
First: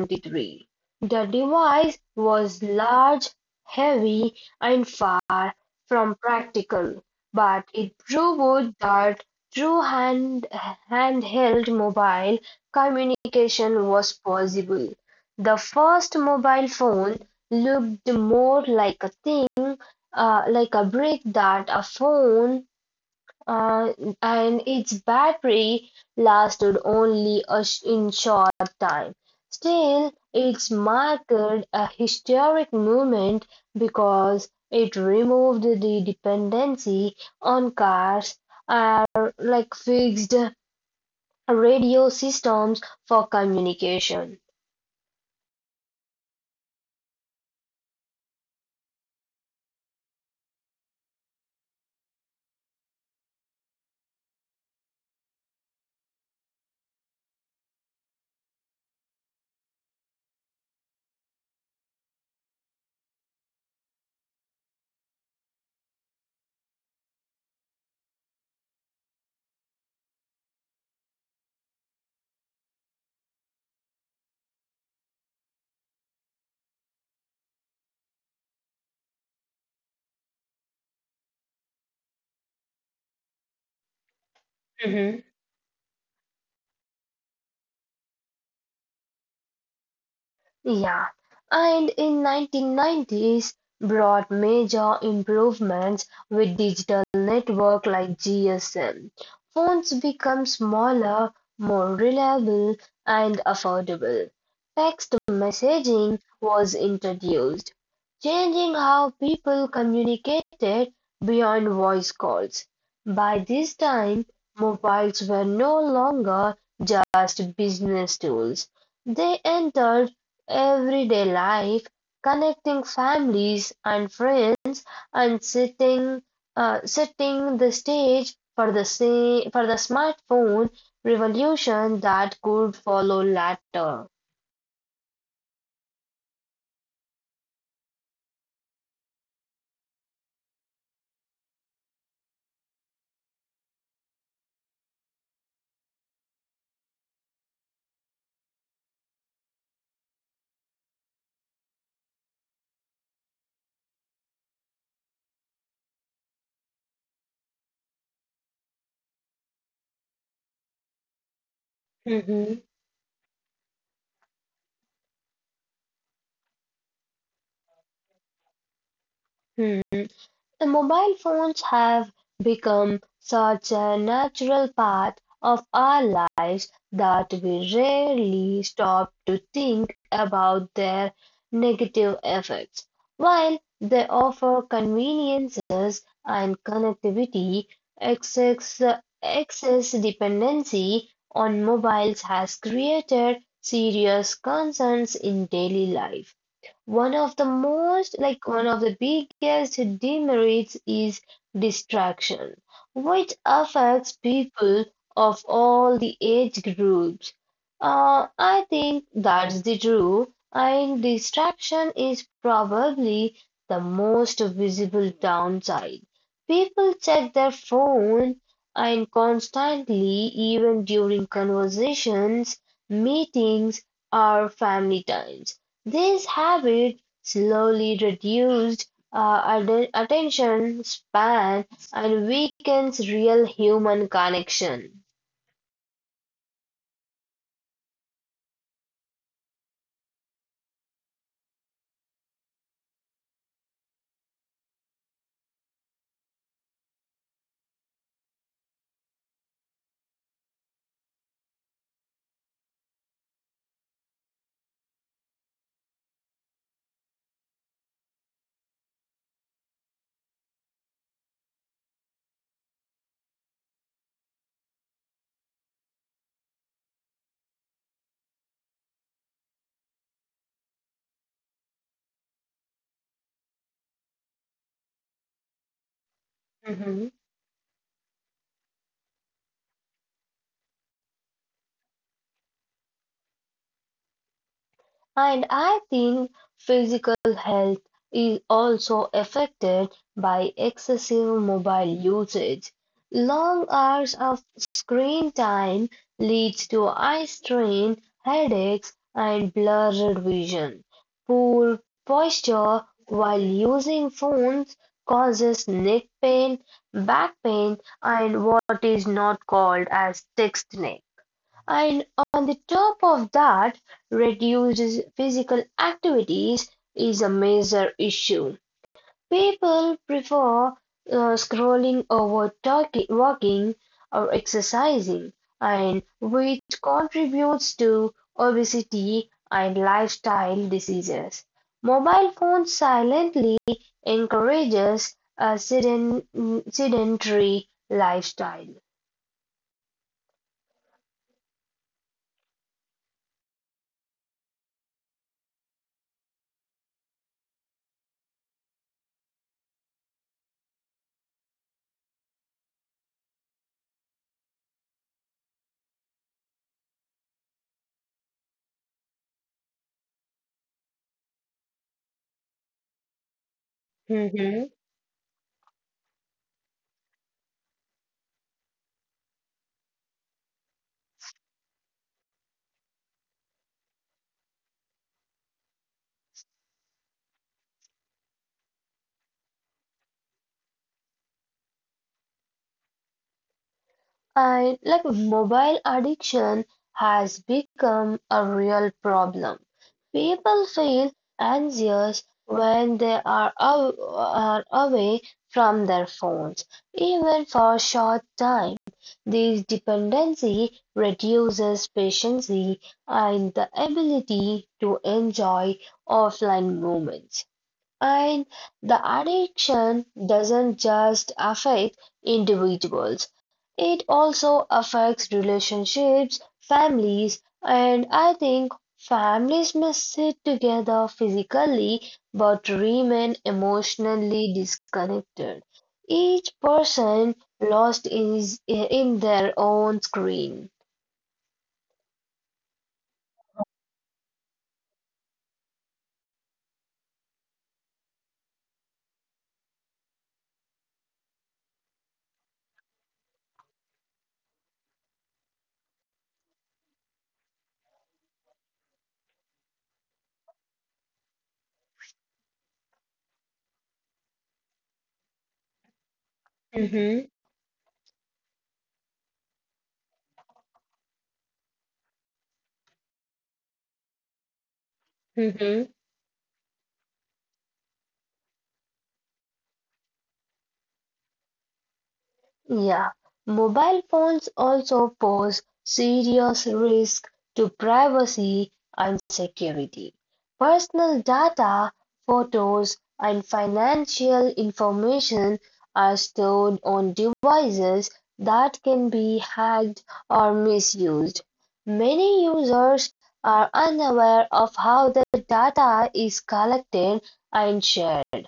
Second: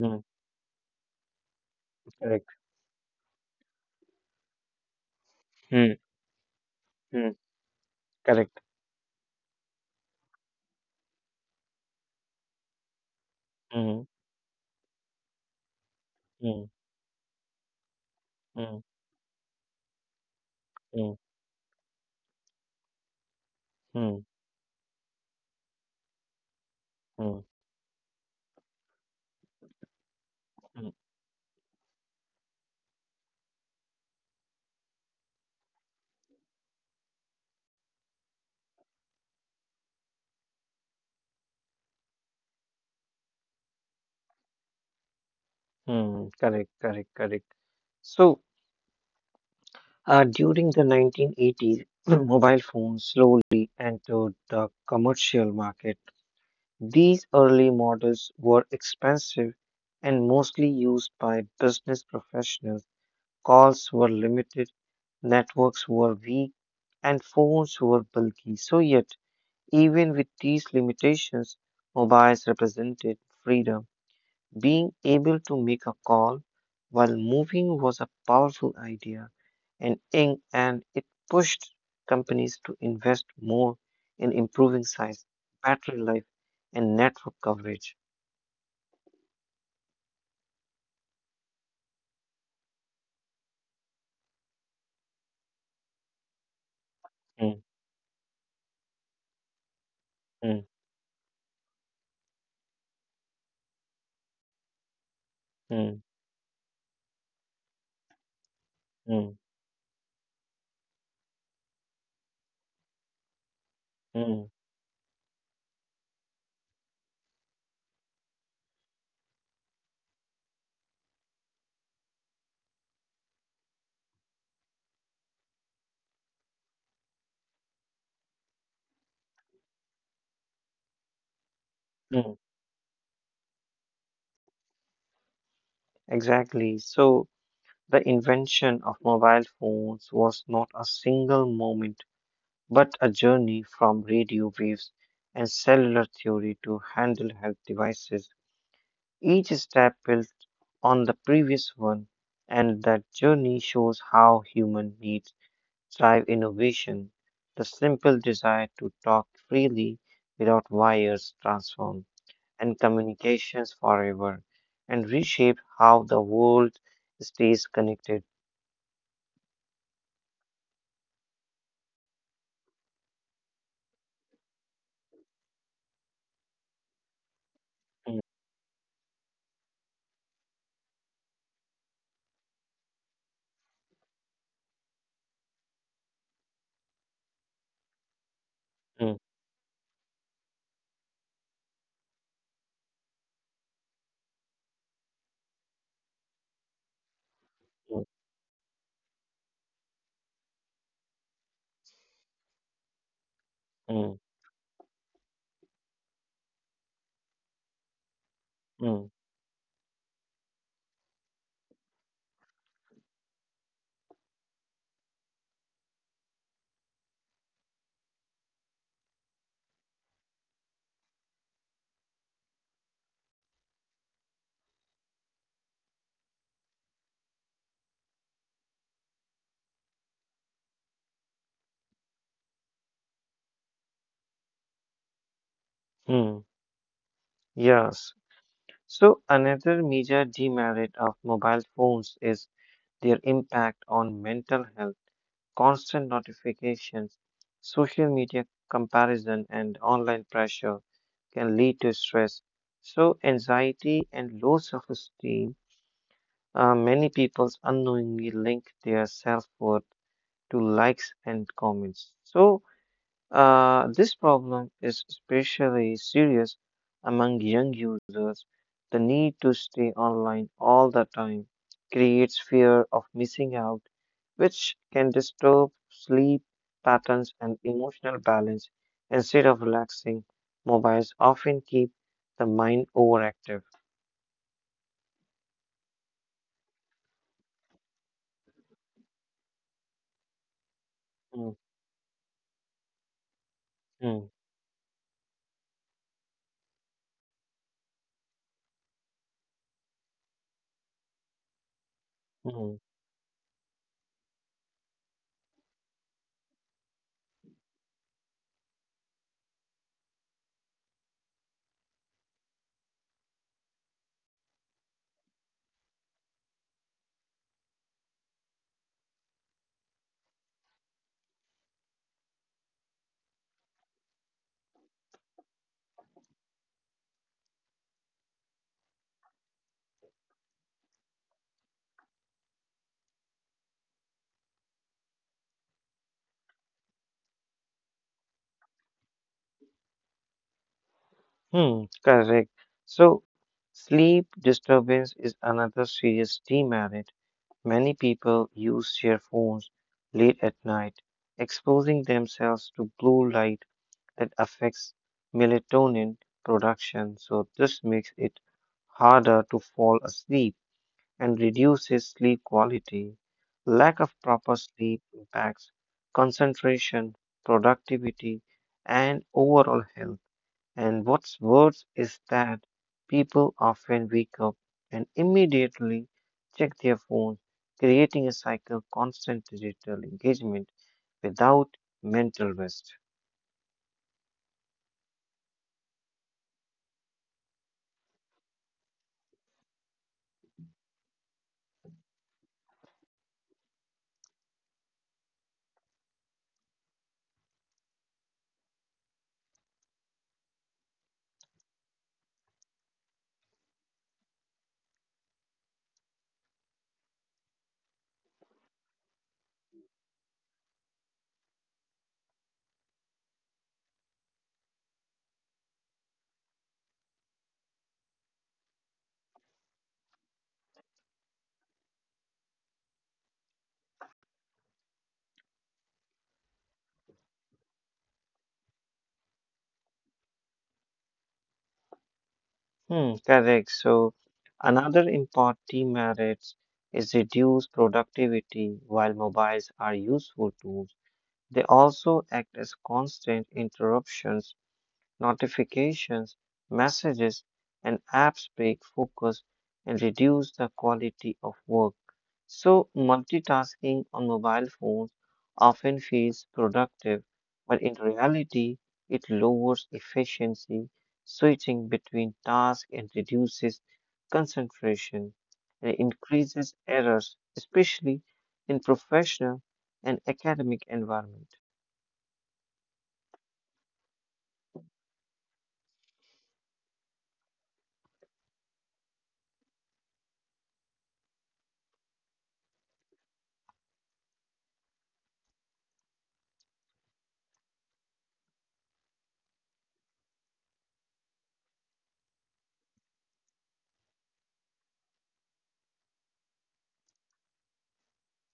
Speaker 2: hmm,
Speaker 1: The device
Speaker 2: correct.
Speaker 1: was large, heavy, and far
Speaker 2: Hmm,
Speaker 1: from practical,
Speaker 2: hmm,
Speaker 1: but it
Speaker 2: correct.
Speaker 1: proved that through hand handheld mobile communication was
Speaker 2: Hmm,
Speaker 1: possible; the first mobile
Speaker 2: hmm,
Speaker 1: phone looked more
Speaker 2: hmm,
Speaker 1: like a thing, uh, like a
Speaker 2: hmm,
Speaker 1: brick that a phone uh,
Speaker 2: hmm,
Speaker 1: and its battery lasted
Speaker 2: hmm,
Speaker 1: only a sh- in short time. Still, it's
Speaker 2: hmm,
Speaker 1: marked a historic moment because it removed the dependency on cars or like fixed radio systems for communication.
Speaker 2: hmm, correct, correct, correct. So, Uh, during the nineteen eighties, mobile phones slowly entered the commercial market. These early models were expensive and mostly used by business professionals. Calls were limited, networks were weak, and phones were bulky. So, yet, even with these limitations, mobiles represented freedom. Being able to make a call while moving was a powerful idea, and, in, and it pushed companies to invest more in improving size, battery life, and network coverage.
Speaker 1: Yeah, and in nineteen nineties brought major improvements with digital
Speaker 2: Mm,
Speaker 1: network like G S M. Phones become
Speaker 2: mm,
Speaker 1: smaller, more reliable and affordable. Text
Speaker 2: mm,
Speaker 1: messaging was introduced, changing how
Speaker 2: mm,
Speaker 1: people communicated beyond voice calls. By this time,
Speaker 2: mm,
Speaker 1: mobiles were no longer just business tools. They entered everyday life, connecting families and friends, and setting uh, setting the stage for the sa- for the smartphone revolution
Speaker 2: mm.
Speaker 1: that could follow later.
Speaker 2: Exactly. So, the invention of mobile phones was not a single moment, but a journey from radio waves and cellular theory to handheld health devices. Each step built on the previous one, and that journey shows how human needs drive innovation. The simple desire to talk freely without wires transformed
Speaker 1: Hmm.
Speaker 2: and communications forever and reshape how the world stays connected.
Speaker 1: Hmm. The mobile phones have become such a natural part of our life that we
Speaker 2: Mm,
Speaker 1: rarely stop to think about their negative effects. While they offer conveniences and connectivity, excess,
Speaker 2: mm,
Speaker 1: excess dependency on mobiles has created serious concerns in daily life. One of the
Speaker 2: mm,
Speaker 1: most, like one of the biggest demerits is distraction, which affects
Speaker 2: mm,
Speaker 1: people of all the age groups. Uh, I think
Speaker 2: mm,
Speaker 1: that's the true, and distraction is probably the most visible downside. People check their phone and constantly, even during conversations, meetings, or family times. This habit slowly reduced our atten- attention span and weakens real human connection.
Speaker 2: mm. Yes. So another major demerit of mobile phones is their impact on mental health. Constant notifications, social media comparison, and online pressure can lead to stress. So, anxiety and low self esteem are many people unknowingly link their self worth to likes and comments. So, uh, this problem is especially serious among young users. The need to stay online all the time creates fear of missing out, which can disturb sleep patterns and emotional balance. Instead of relaxing, mobiles often keep the mind overactive.
Speaker 1: And I think physical health is also affected by excessive
Speaker 2: Mm,
Speaker 1: mobile usage. Long hours
Speaker 2: mm,
Speaker 1: of screen time leads to eye strain, headaches, and blurred vision. Poor
Speaker 2: mm,
Speaker 1: posture while using phones causes neck pain, back pain, and what is not called as text neck. And on the top of that, reduced physical activities is a major issue. People prefer uh, scrolling over talking, walking or exercising, and which contributes to obesity and lifestyle diseases. Mobile phones silently encourages a seden- sedentary lifestyle.
Speaker 2: mm, correct. So, sleep disturbance is another serious theme. Many people use their phones late at night, exposing themselves to blue light that affects melatonin production. So, this makes it harder to fall asleep and reduces sleep quality. Lack of proper sleep impacts concentration, productivity, and overall health. And what's worse is that people often wake up and immediately check their phones, creating a cycle of constant digital engagement without mental rest.
Speaker 1: And like mobile addiction has become a real problem. People feel anxious when they are, aw- are away from their phones, even for a short time. This dependency reduces patience and the ability to enjoy offline moments. And the addiction doesn't just affect individuals, it also affects relationships, families, and I think families must sit together physically but remain emotionally disconnected. Each person lost is in their own screen.
Speaker 2: Hmm, correct. So, another important demerit is reduced productivity. While mobiles are useful tools, they also act as constant interruptions. Notifications, messages, and apps break focus and reduce the quality of work. So, multitasking on mobile phones often feels
Speaker 1: hmm
Speaker 2: productive, but in reality, it lowers efficiency, switching between tasks and reduces concentration
Speaker 1: hmm
Speaker 2: and increases errors, especially in professional and academic environment.
Speaker 1: Yeah, mobile phones also pose serious risk to privacy and security. Personal data, photos, and financial information are stored on devices that can be hacked or misused. Many users are unaware of how the data is collected and shared.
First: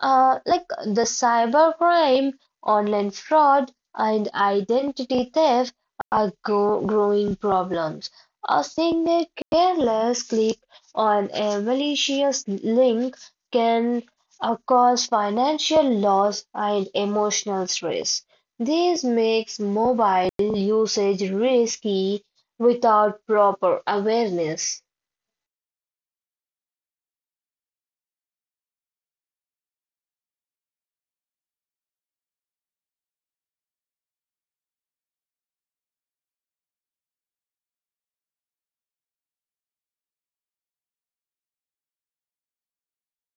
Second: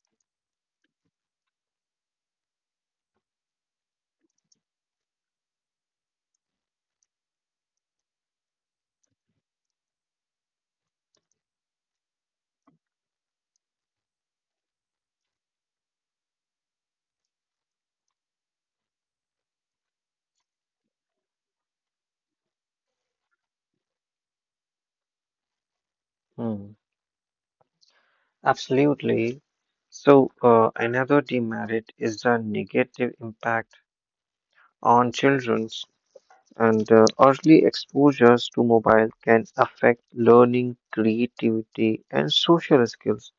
Speaker 1: Uh, like the cybercrime, online fraud, and identity theft are go growing problems. A single careless click on a malicious link can uh, cause financial loss and emotional stress. This makes mobile usage risky without proper awareness.
Speaker 2: Hmm. Absolutely. So, uh, another demerit is the negative impact on children's and uh, early exposures to mobile can affect learning, creativity, and social skills.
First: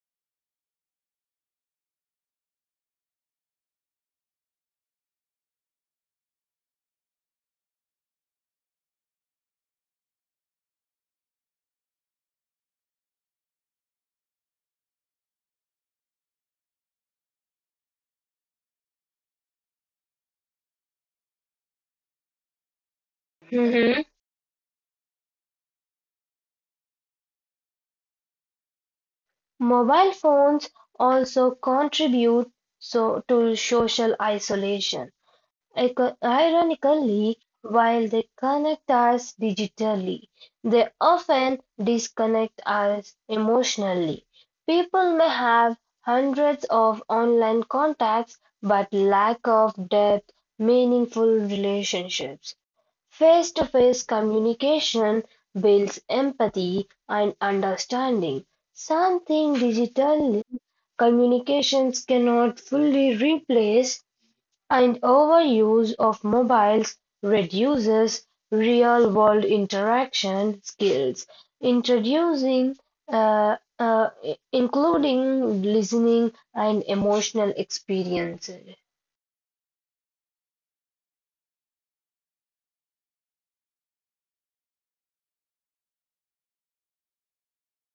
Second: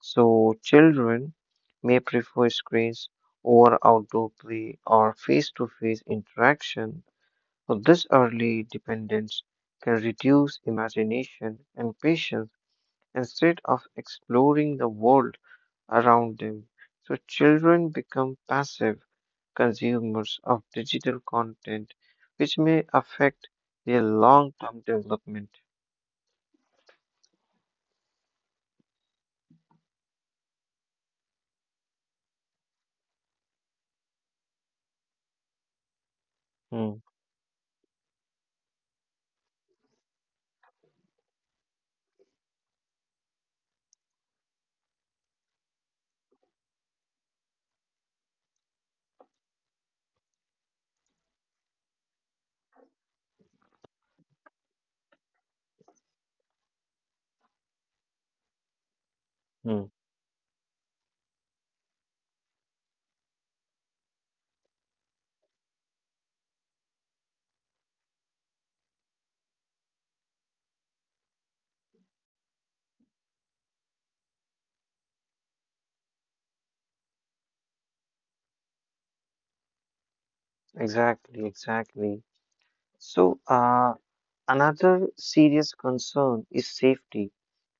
Speaker 2: So, children may prefer screens over outdoor play or face-to-face interaction. So, this early dependence can reduce imagination and patience instead of exploring the world around them. So children become passive consumers of digital content, which may affect their long term development.
Speaker 1: Mobile phones also contribute so to social isolation. Ico-
Speaker 2: Hmm.
Speaker 1: Ironically, while they connect us digitally, they often disconnect us emotionally. People may have hundreds of online contacts but lack of depth, meaningful relationships. Face-to-face communication builds empathy and understanding, something
Speaker 2: Hmm.
Speaker 1: digital communications cannot fully replace, and overuse of mobiles reduces real-world interaction skills, introducing uh, uh, including listening and emotional experiences.
Speaker 2: Exactly. Exactly. So, uh, another serious concern is safety.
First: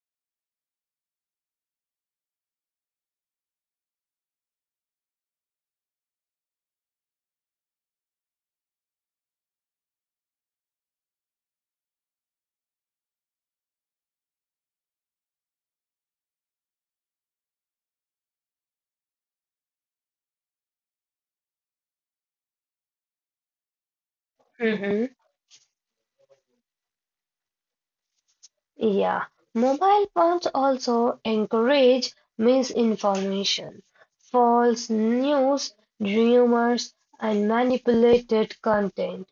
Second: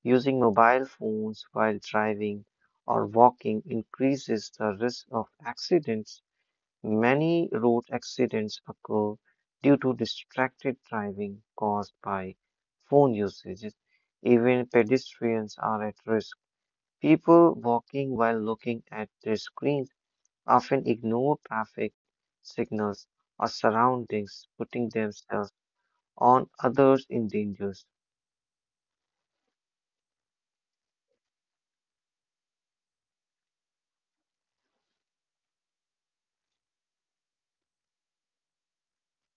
Speaker 2: Using mobile phones while driving or walking increases the risk of accidents. Many road accidents occur due to distracted driving caused by phone usage. Even pedestrians are at risk. People walking while looking at their screens often ignore traffic signals or surroundings, putting themselves on others in danger.
Speaker 1: Yeah, mobile phones also encourage misinformation, false news, rumors, and manipulated content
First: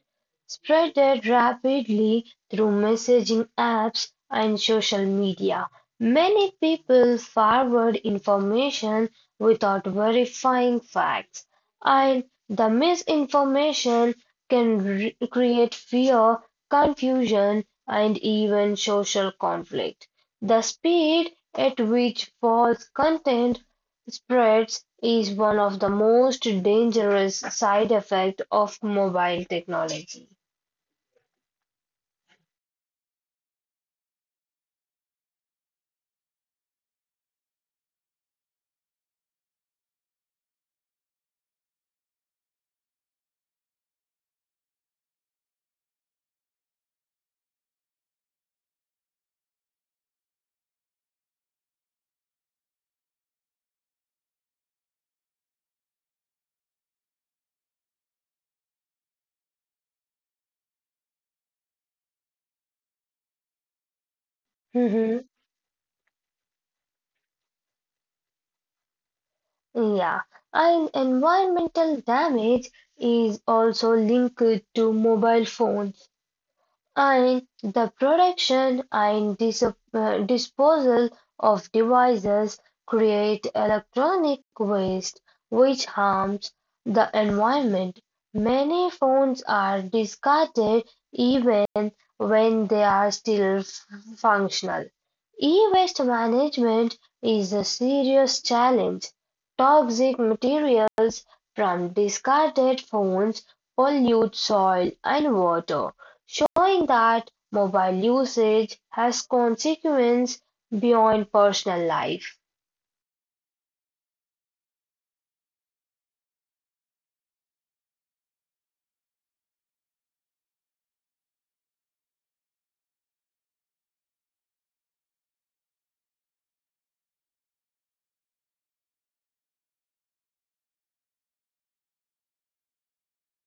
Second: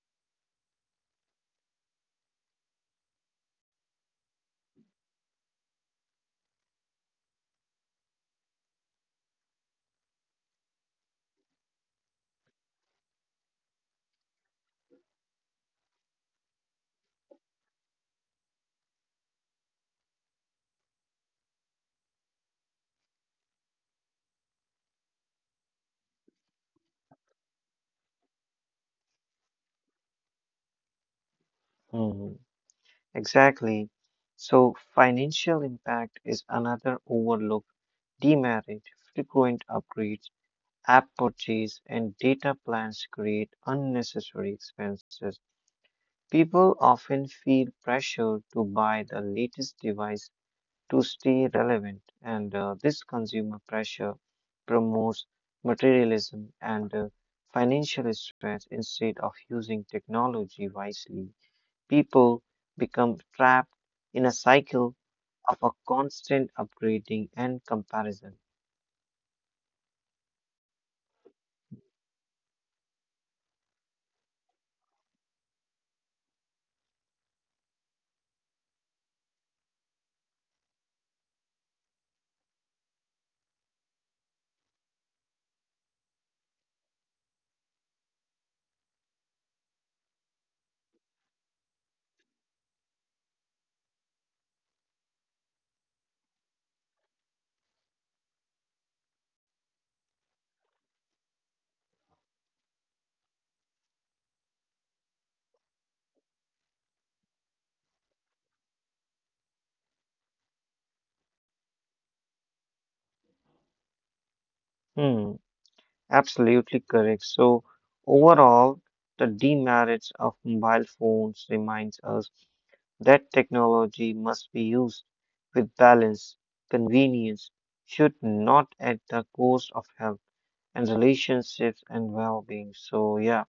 Speaker 1: spreaded rapidly through messaging apps and social media. Many people forward information without verifying facts, and the misinformation can re- create fear confusion, and even social conflict. The speed at which false content spreads is one of the most dangerous side effects of mobile technology.
Speaker 2: Hmm. Exactly. So, financial impact is another overlooked demerit. Frequent upgrades. App purchase and data plans create unnecessary expenses. People often feel pressure to buy the latest device to stay relevant, and uh, this consumer pressure promotes materialism and uh, financial stress instead of using technology wisely. People become trapped in a cycle
Speaker 1: Mhm.
Speaker 2: of a constant upgrading and comparison.
Speaker 1: Yeah, and environmental damage is also linked to mobile phones. And the production and dis- uh, disposal of devices create electronic waste which harms the environment. Many phones are discarded even when they are still f- functional. E-waste management is a serious challenge. Toxic materials from discarded phones pollute soil and water. Showing that mobile usage has consequences beyond personal life.
Speaker 2: Hmm. Absolutely correct. So, overall, the demerits of mobile phones reminds us that technology must be used with balance. Convenience should not at the cost of health and relationships and well-being. So, yeah.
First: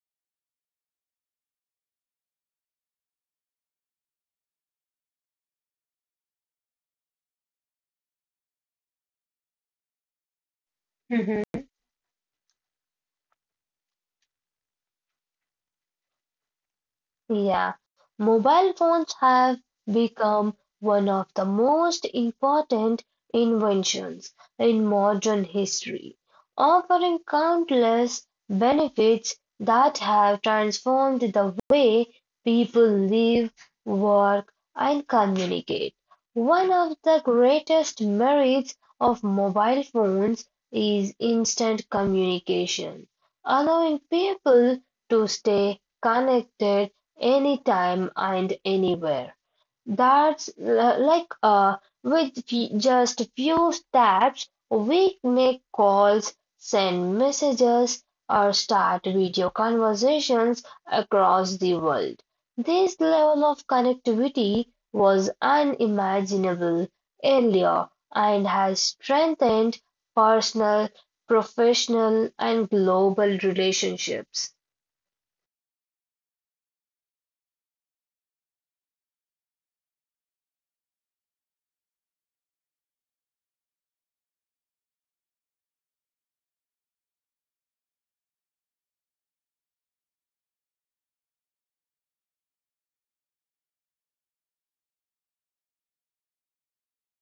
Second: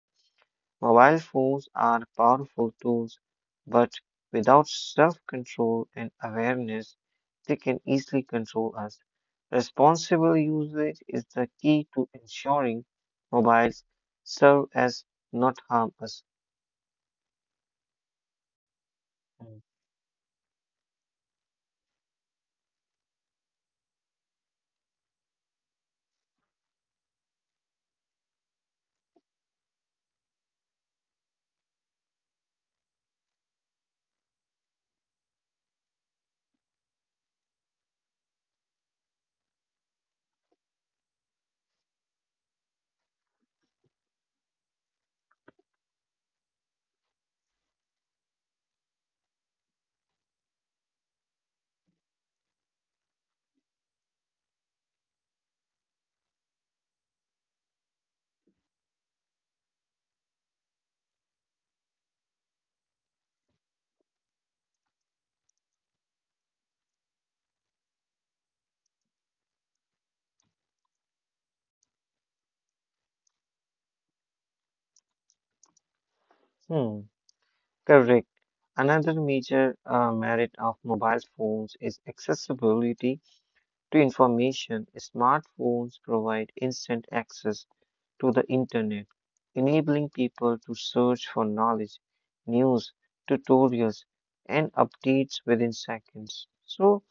Speaker 2: Mobile phones are powerful tools, but without self control and awareness, they can easily control us. Responsible usage is the key to ensuring mobiles serve as not harm us.
Speaker 1: Yeah, mobile phones have become one of the most important inventions in modern history, offering countless benefits that have transformed the way people live, work, and communicate. One of the greatest merits of mobile phones is instant communication, allowing people to stay connected anytime and anywhere. That's li- like uh, With fe- just few taps, we make calls, send messages, or start video conversations across the world. This level of connectivity was unimaginable earlier and has strengthened personal, professional, and global relationships.
Speaker 2: Hmm, correct. Another major uh, merit of mobile phones is accessibility to information. Smartphones provide instant access to the internet, enabling people to search for knowledge, news, tutorials, and updates within seconds. So,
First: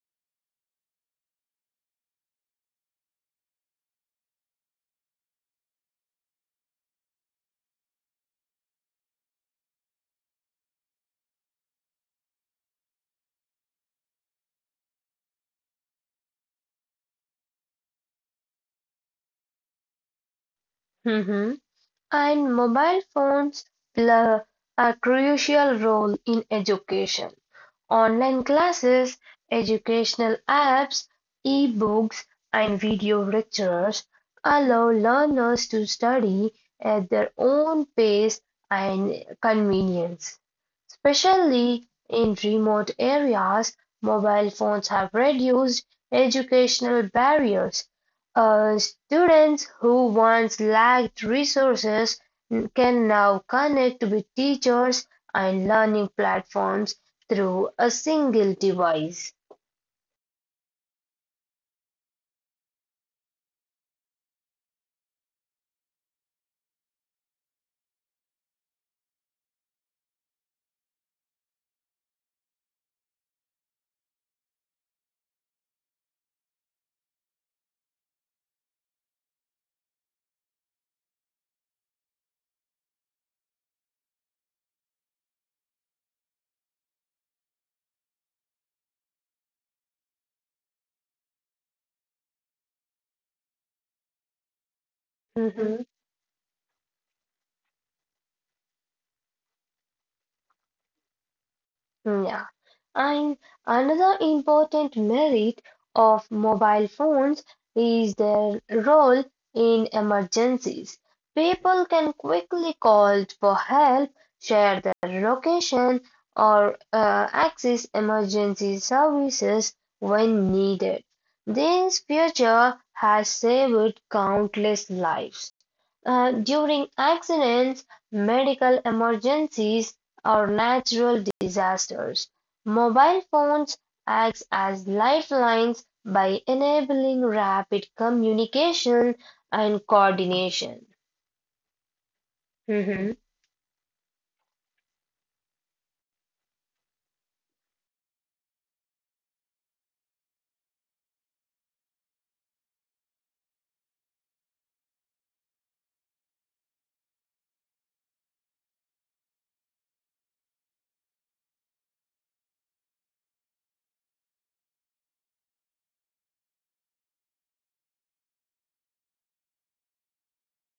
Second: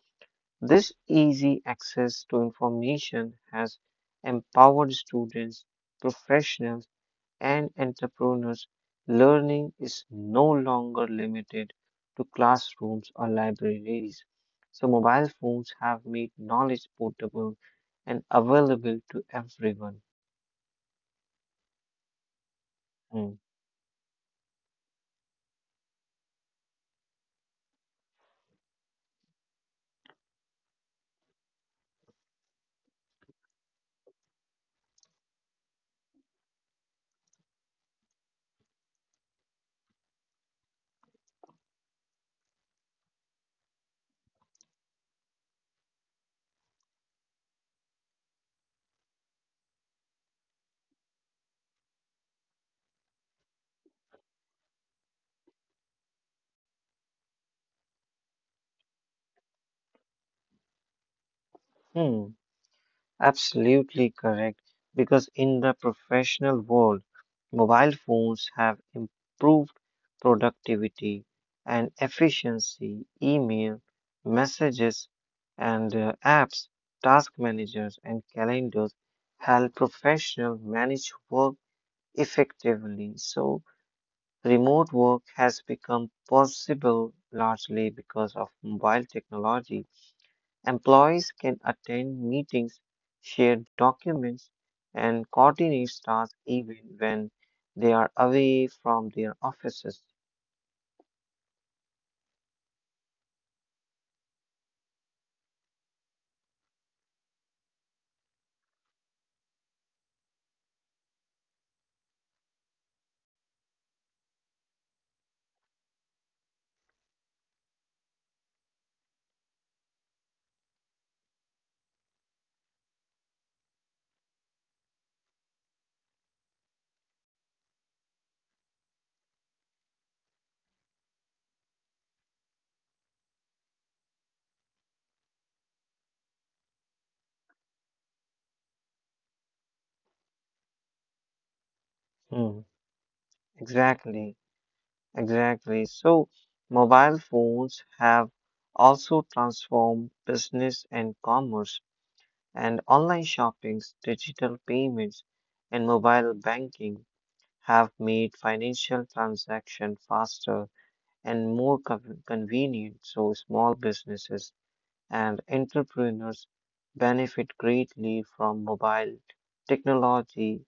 Speaker 2: this easy access to information has empowered students, professionals, and entrepreneurs. Learning is no longer limited to classrooms or libraries. So, mobile phones have made knowledge portable and available to everyone.
Speaker 1: And mobile
Speaker 2: Hmm.
Speaker 1: phones play a crucial role in education. Online classes, educational apps, e-books, and video lectures allow learners to study at their own pace and convenience. Especially in remote areas, mobile phones have reduced educational barriers. uh, Students who once lacked resources can now connect with teachers and learning platforms through a single device.
Speaker 2: Hmm. Absolutely correct, because in the professional world, mobile phones have improved productivity and efficiency. Email, messages, and uh, apps, task managers, and calendars help professionals manage work effectively. So, remote work has become possible largely because of mobile technology. Employees can attend meetings, share documents, and coordinate tasks even when they are away from their offices.
Speaker 1: Yeah. And another important merit of mobile phones is their role in emergencies. People can quickly call for help, share their location, or uh, access emergency services when needed. This feature has saved countless lives uh, during accidents, medical emergencies, or natural disasters. Mobile phones act as lifelines by enabling rapid communication and coordination.
Speaker 2: Hmm.
Speaker 1: Mhm,
Speaker 2: Exactly, exactly. So, mobile phones have also transformed business and commerce, and online shoppings, digital payments, and mobile banking have made financial transactions faster and more con- convenient. So, small businesses and entrepreneurs benefit greatly from mobile technology.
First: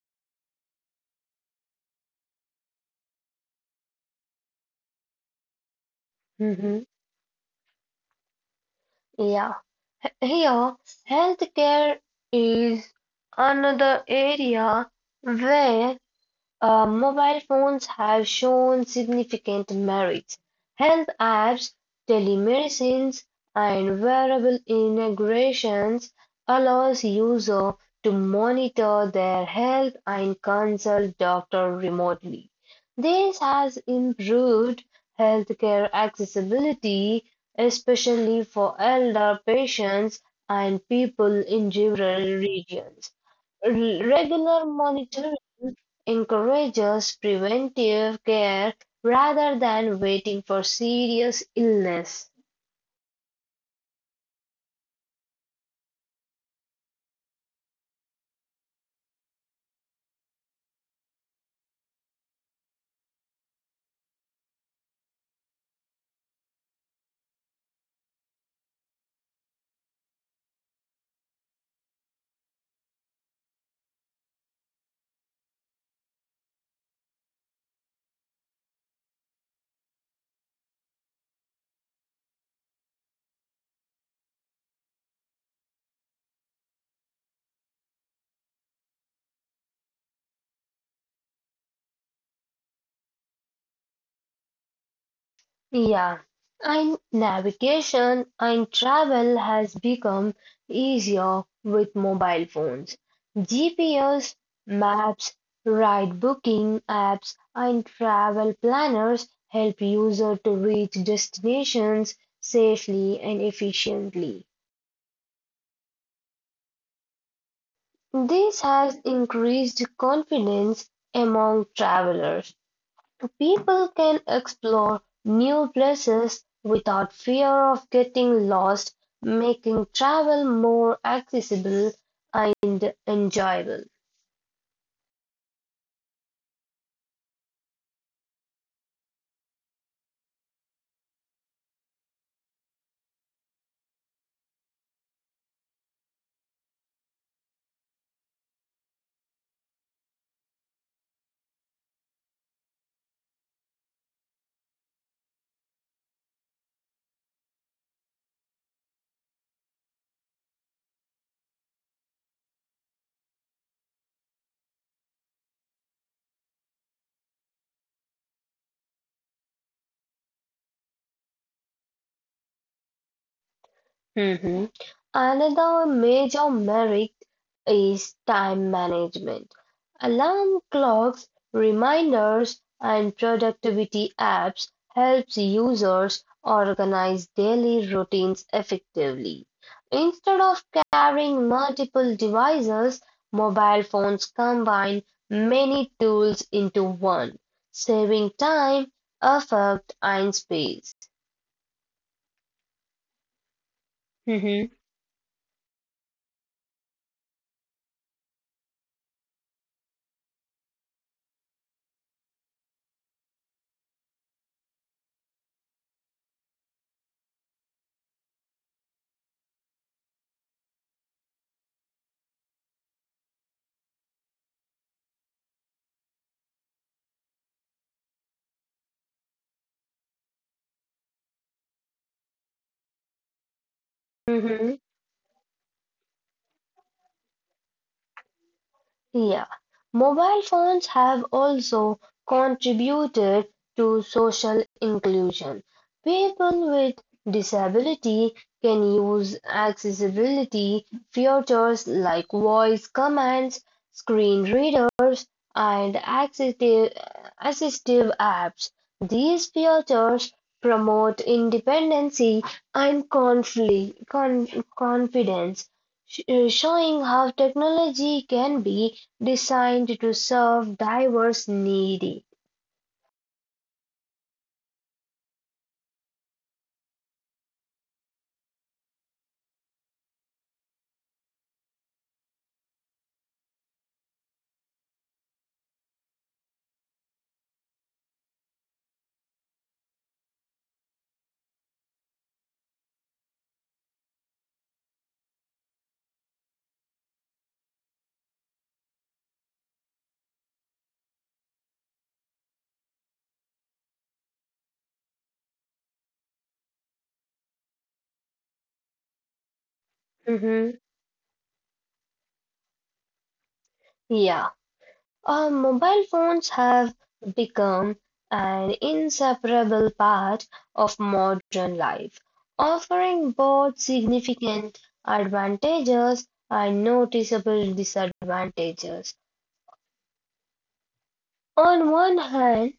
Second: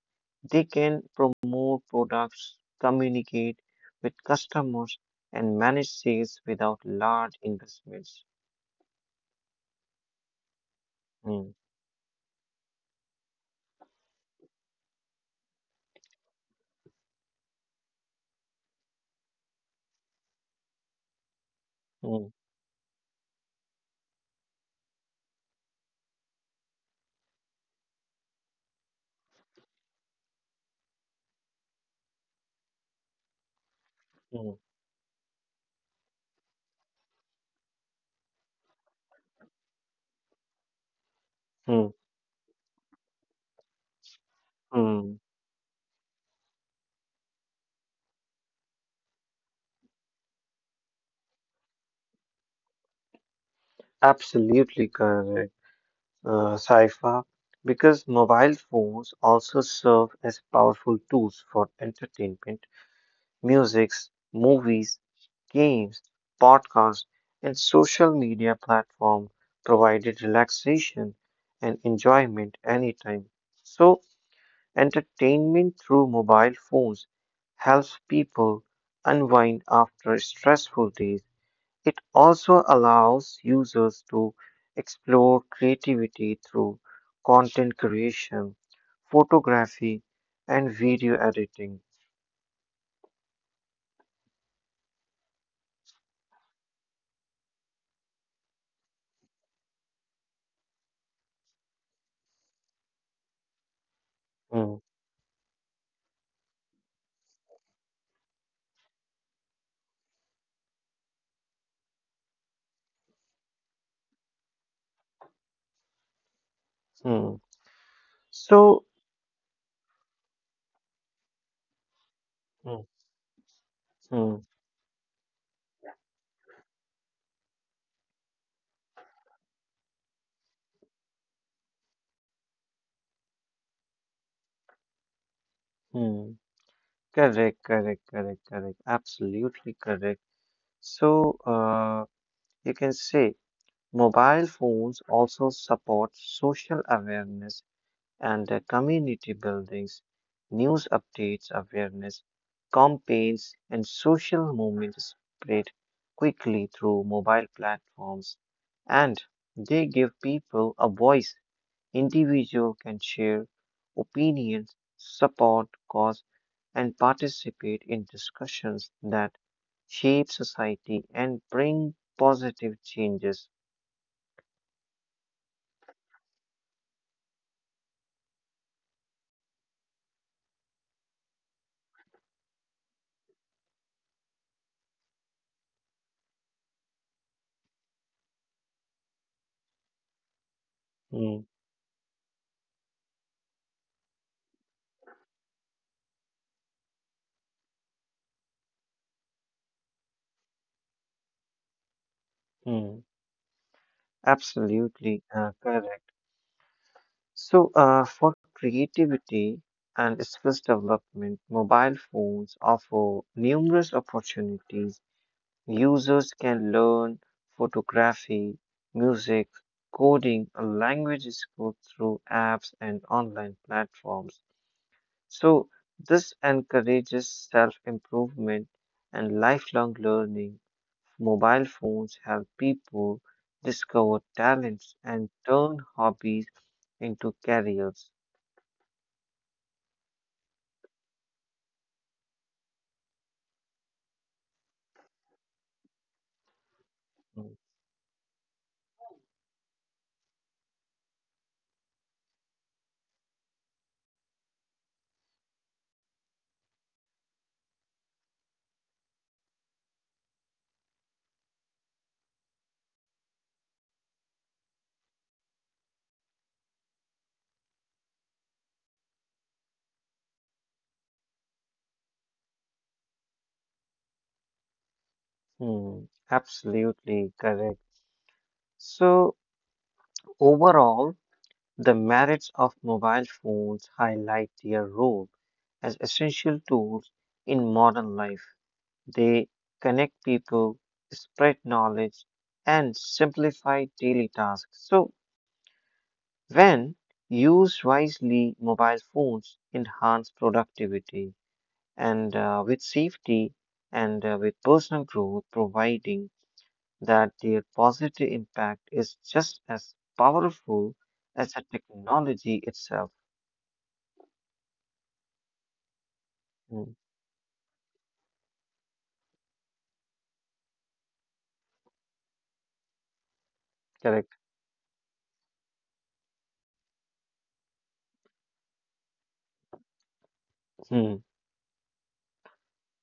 Speaker 2: They can promote products, communicate with customers, and manage sales without
Speaker 1: mhm.
Speaker 2: large investments.
Speaker 1: Yeah. H- Here,
Speaker 2: Mm,
Speaker 1: healthcare is another area where Uh, mobile phones have shown significant merits. Health apps,
Speaker 2: mm,
Speaker 1: telemedicines, and wearable integrations allows users to monitor their health and consult doctor remotely. This has
Speaker 2: mm,
Speaker 1: improved healthcare accessibility, especially for elder patients and people in
Speaker 2: mm,
Speaker 1: rural regions. Regular
Speaker 2: mm.
Speaker 1: monitoring encourages preventive care rather than waiting for serious illness.
Speaker 2: Absolutely correct, uh, Saifa, because mobile phones also serve as powerful tools for entertainment. Musics, movies, games, podcasts, and social media platforms provided relaxation and enjoyment anytime. So, entertainment through mobile phones helps people unwind after stressful days. It also allows users to explore creativity through content creation, photography, and video editing.
Speaker 1: Yeah, and navigation and travel has become easier with mobile phones. G P S,
Speaker 2: Hmm,
Speaker 1: maps, ride booking apps, and travel planners help users to reach destinations safely and efficiently.
Speaker 2: hmm. So,
Speaker 1: This has increased confidence among
Speaker 2: mm,
Speaker 1: travelers. People
Speaker 2: mm,
Speaker 1: can explore new places without fear of getting lost, making travel more accessible and enjoyable.
Speaker 2: mm. Correct, correct, correct, correct. Absolutely correct. So, uh, you can say mobile phones also support social awareness and uh, community buildings, news updates, awareness campaigns, and social movements spread quickly through mobile platforms, and they give people a voice. Individuals can share opinions, support cause, and participate in discussions that shape society and bring positive changes.
Speaker 1: Mhm. Another major merit is time management. Alarm clocks, reminders, and productivity apps helps users organize daily routines effectively. Instead of
Speaker 2: Hmm,
Speaker 1: carrying multiple devices, mobile phones combine many tools into one, saving time, effort, and space.
Speaker 2: hmm.
Speaker 1: Mhm.
Speaker 2: Absolutely uh, correct. So, uh, for creativity and skills development, mobile phones offer numerous opportunities. Users can learn photography, music, coding, and language skills through apps and online platforms. So, this encourages self improvement and lifelong learning. Mobile phones help people discover talents and turn hobbies into careers.
Speaker 1: Yeah. Mobile phones have also contributed to social inclusion. People with disability can use accessibility features like voice commands, screen readers, and assistive, assistive apps. These features promote independency and confli- con- confidence, sh- showing how technology can be designed to serve diverse needy.
Speaker 2: Hmm, absolutely correct. So, overall, the merits of mobile phones highlight their role as essential tools in modern life. They connect people, spread knowledge, and simplify daily tasks. So, when used wisely, mobile phones enhance productivity and uh, with safety and uh, with personal growth, providing that their positive impact is just as powerful
Speaker 1: Mhm.
Speaker 2: as the technology itself.
Speaker 1: Yeah. Uh, mobile phones
Speaker 2: Hmm.
Speaker 1: have become an inseparable part of modern life, offering both
Speaker 2: Correct.
Speaker 1: significant advantages and noticeable disadvantages.
Speaker 2: Hmm.
Speaker 1: On one hand,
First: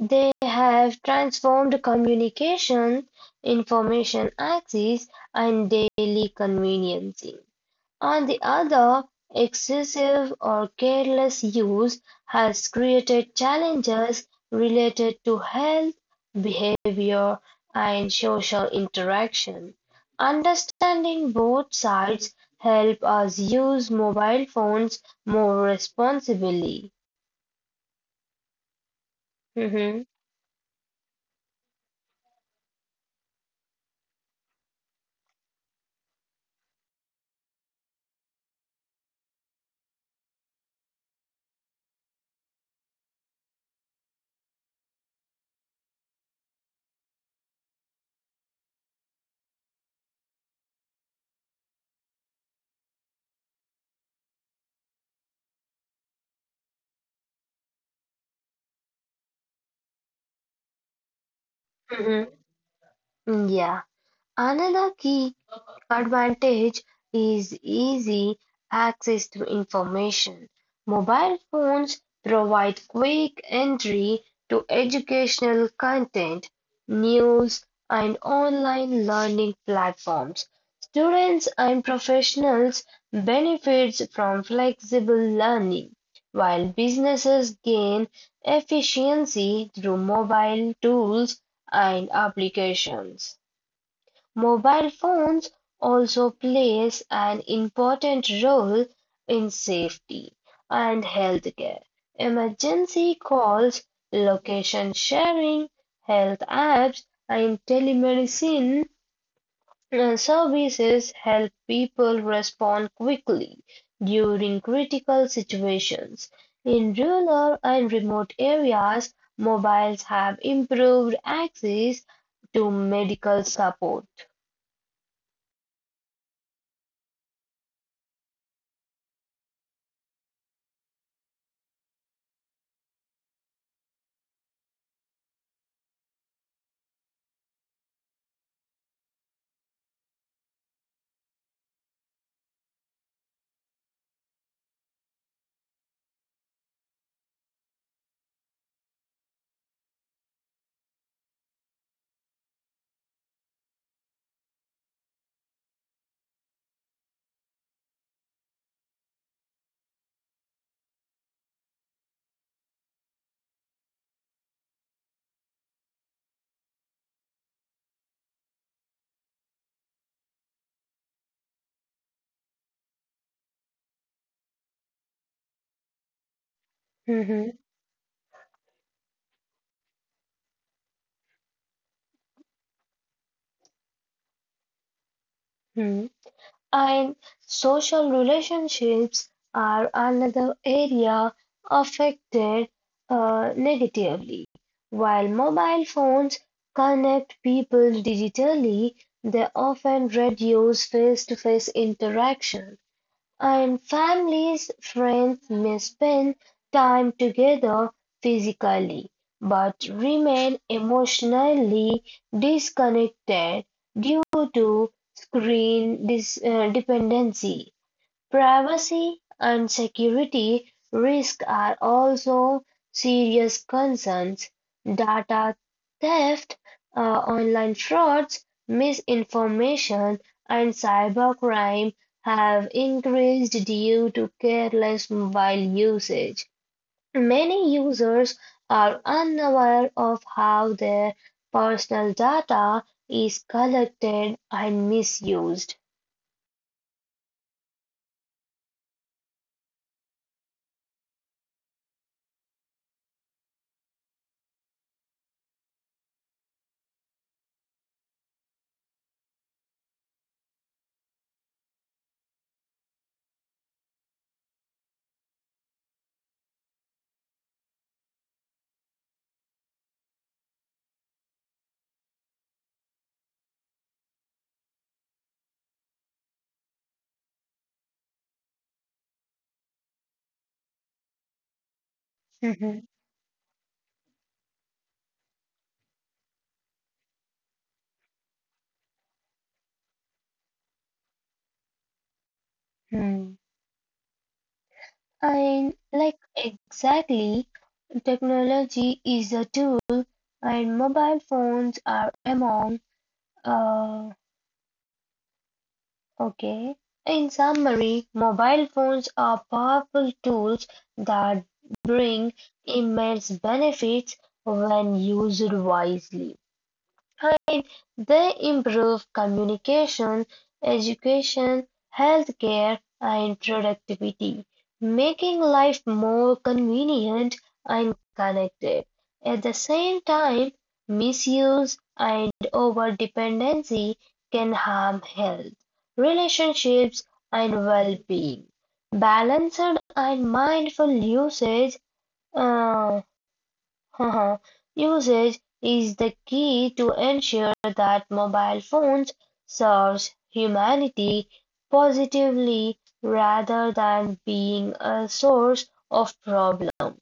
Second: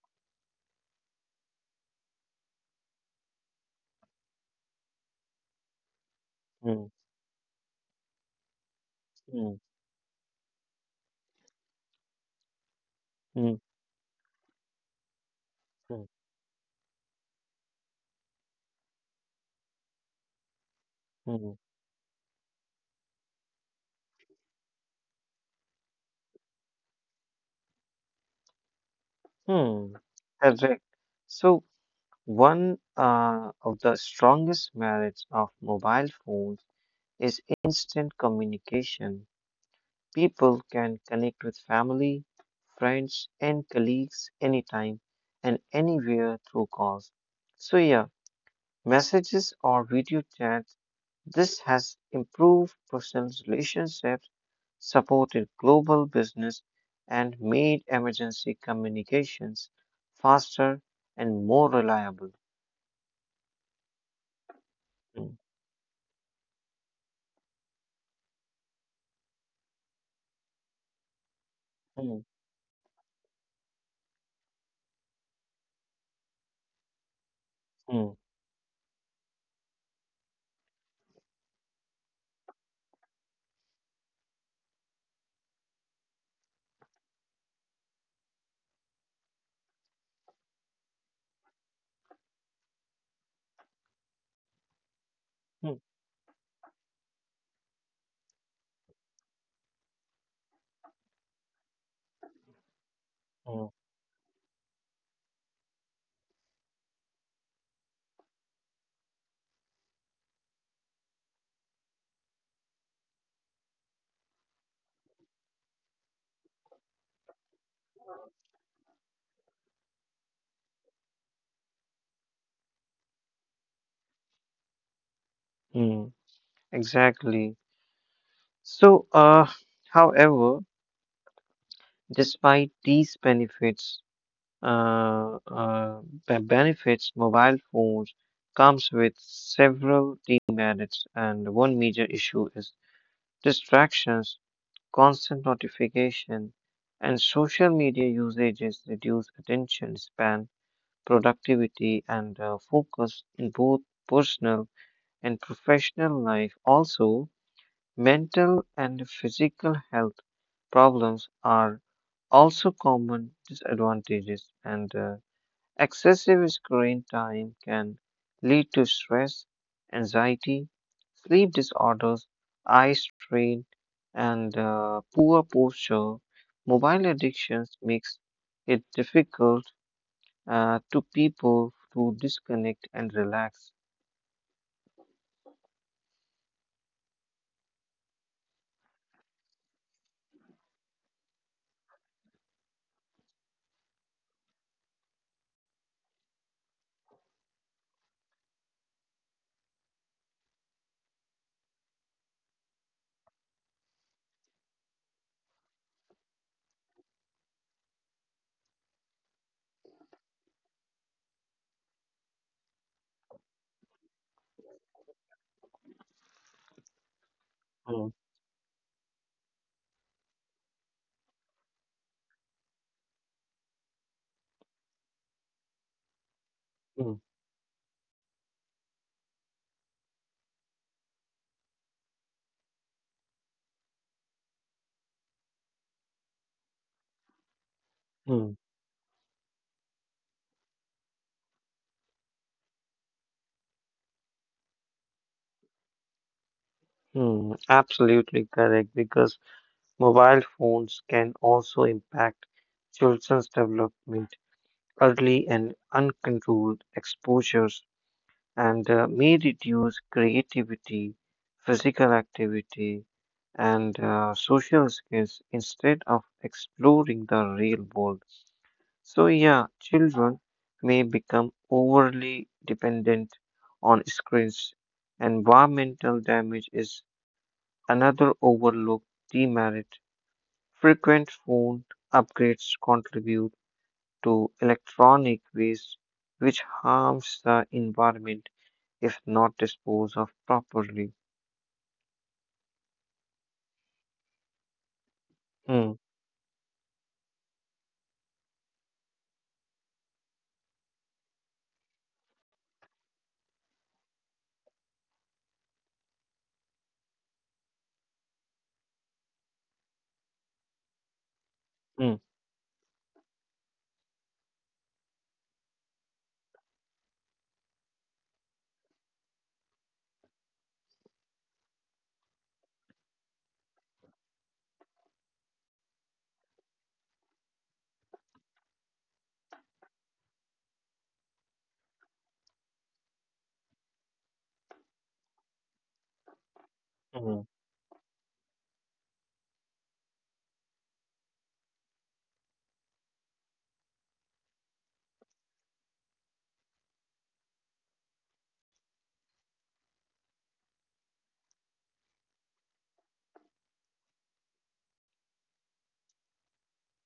Speaker 1: they have transformed communication, information access, and daily
Speaker 2: Hmm.
Speaker 1: convenience. On the other,
Speaker 2: Hmm.
Speaker 1: excessive or careless use has created
Speaker 2: Hmm.
Speaker 1: challenges related to health,
Speaker 2: Hmm.
Speaker 1: behavior, and social interaction. Understanding
Speaker 2: Mm,
Speaker 1: both sides help us use mobile phones more responsibly.
Speaker 2: mm.
Speaker 1: Mhm.
Speaker 2: Correct. So one uh, of the strongest merits of mobile phones is instant communication. People can connect with family, friends, and colleagues anytime and anywhere through calls. So yeah, messages or video chats. This has improved personal relationships, supported global business, and made emergency communications faster and more
Speaker 1: hmm
Speaker 2: reliable.
Speaker 1: Yeah. Another key
Speaker 2: Mm,
Speaker 1: advantage is easy access to information. Mobile phones
Speaker 2: mm,
Speaker 1: provide quick entry to educational content, news,
Speaker 2: mm,
Speaker 1: and online learning platforms. Students and professionals benefit from flexible learning, while businesses gain efficiency through mobile tools and applications. Mobile phones
Speaker 2: mm,
Speaker 1: also plays an important role in safety and healthcare, emergency
Speaker 2: mm,
Speaker 1: calls, location sharing, health apps, and telemedicine uh, services help people respond quickly during critical situations. In rural and remote areas, mobiles have improved access to medical support.
Speaker 2: mm. Exactly. So, uh, however, despite these benefits, uh, uh, be- benefits mobile phones comes with several demerits, and one major issue is distractions, constant notification, and social media usages reduce attention span, productivity, and uh, focus in both personal and professional life. Also, mental and physical health problems are also common disadvantages and uh, excessive screen time can lead to stress, anxiety, sleep disorders, eye strain, and uh, poor posture. Mobile addictions makes it difficult uh, to people to disconnect and relax.
Speaker 1: Hmm. And social relationships are another area affected uh, negatively. While mobile phones connect people digitally, they often reduce face-to-face interaction. And families, friends may spend time together physically, but remain emotionally disconnected due to screen dis- uh, dependency.
Speaker 2: Mm,
Speaker 1: Privacy and security risks are also serious concerns. Data theft, uh,
Speaker 2: mm,
Speaker 1: online frauds, misinformation, and cybercrime have increased due to careless mobile usage. Many users
Speaker 2: mm.
Speaker 1: are unaware of how their personal data is collected and misused.
Speaker 2: Hmm, absolutely correct because mobile phones can also impact children's development. Early and uncontrolled exposures and uh, may reduce creativity, physical activity, and uh, social skills instead of exploring the real world. So, yeah, children may become overly dependent on screens. Environmental damage is another overlooked demerit. Frequent phone upgrades
Speaker 1: Mhm.
Speaker 2: contribute to electronic waste, which harms the environment if not disposed of properly.
Speaker 1: Hmm. And
Speaker 2: Mm,
Speaker 1: like exactly, technology is a tool, and mobile phones are among. Uh, okay. In summary, mobile phones are powerful tools that
Speaker 2: mm,
Speaker 1: bring immense benefits when used wisely. And they improve communication, education, healthcare, and productivity, making life more convenient and connected. At the same time, misuse and over-dependency can harm health, relationships,
Speaker 2: mm,
Speaker 1: and well-being. Balanced and mindful usage uh, Haha, Usage is the key to ensure that mobile phones serves humanity positively rather than being a source of problem.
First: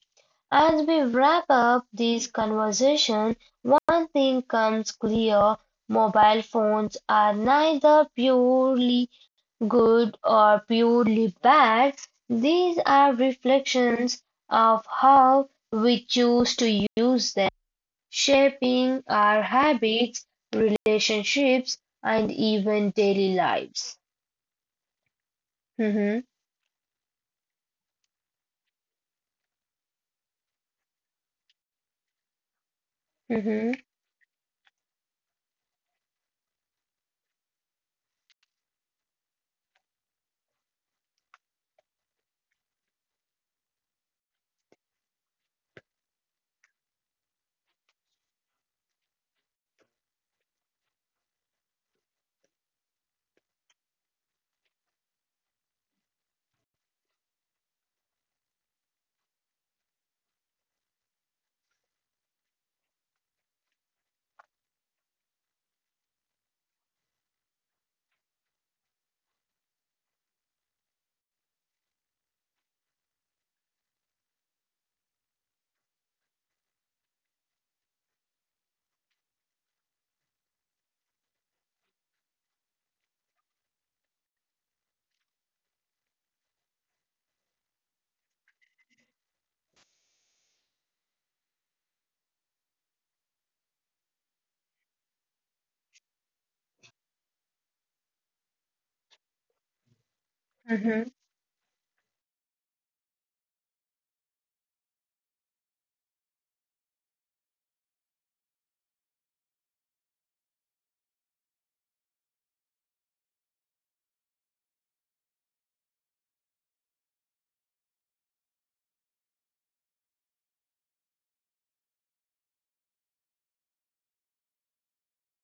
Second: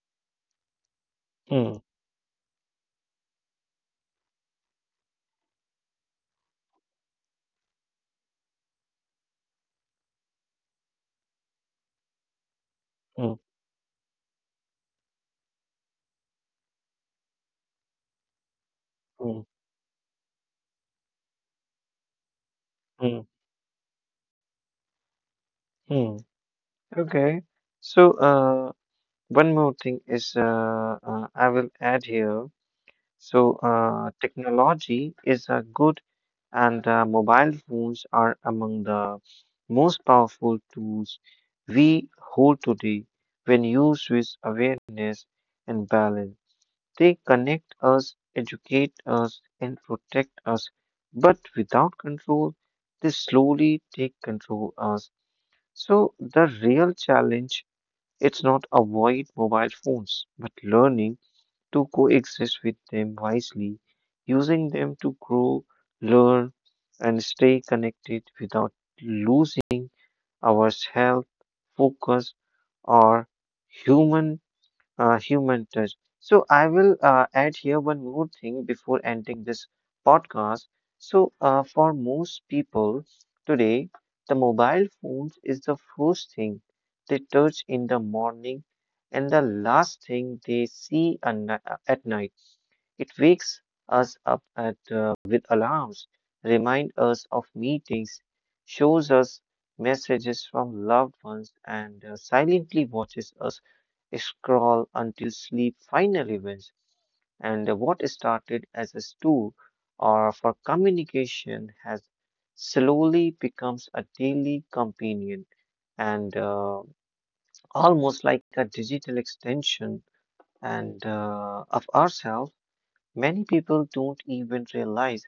Speaker 1: As we wrap
Speaker 2: mm,
Speaker 1: up this conversation, one thing comes clear: mobile phones are neither purely good or purely bad, these are
Speaker 2: mm,
Speaker 1: reflections of how we choose to use them, shaping our
Speaker 2: mm,
Speaker 1: habits, relationships, and even
Speaker 2: mm,
Speaker 1: daily lives. Mhm,
Speaker 2: mm. Okay, so uh, one more thing is uh, uh, I will add here. So
Speaker 1: mhm,
Speaker 2: uh, technology is a good, and uh, mobile phones are among the most powerful tools we hold today when used with awareness and balance. They connect us, educate us, and protect us. But without control, they slowly take control us. So the real challenge it's not avoid mobile phones, but learning to coexist with them wisely, using them to grow, learn, and stay connected without losing our health, focus, or human uh, human touch. So I will uh, add here one more thing before ending this podcast. So uh, for most people today, the mobile phones is the first thing they touch in the morning and the last thing they see a ni- at night. It wakes us up at, uh, with alarms, reminds us of meetings, shows us messages from
Speaker 1: mhm,
Speaker 2: loved ones, and uh, silently watches us scroll until sleep finally wins. And what started as a tool or for communication has slowly becomes a daily companion and uh, almost like a digital extension and uh, of ourselves. Many people don't even realize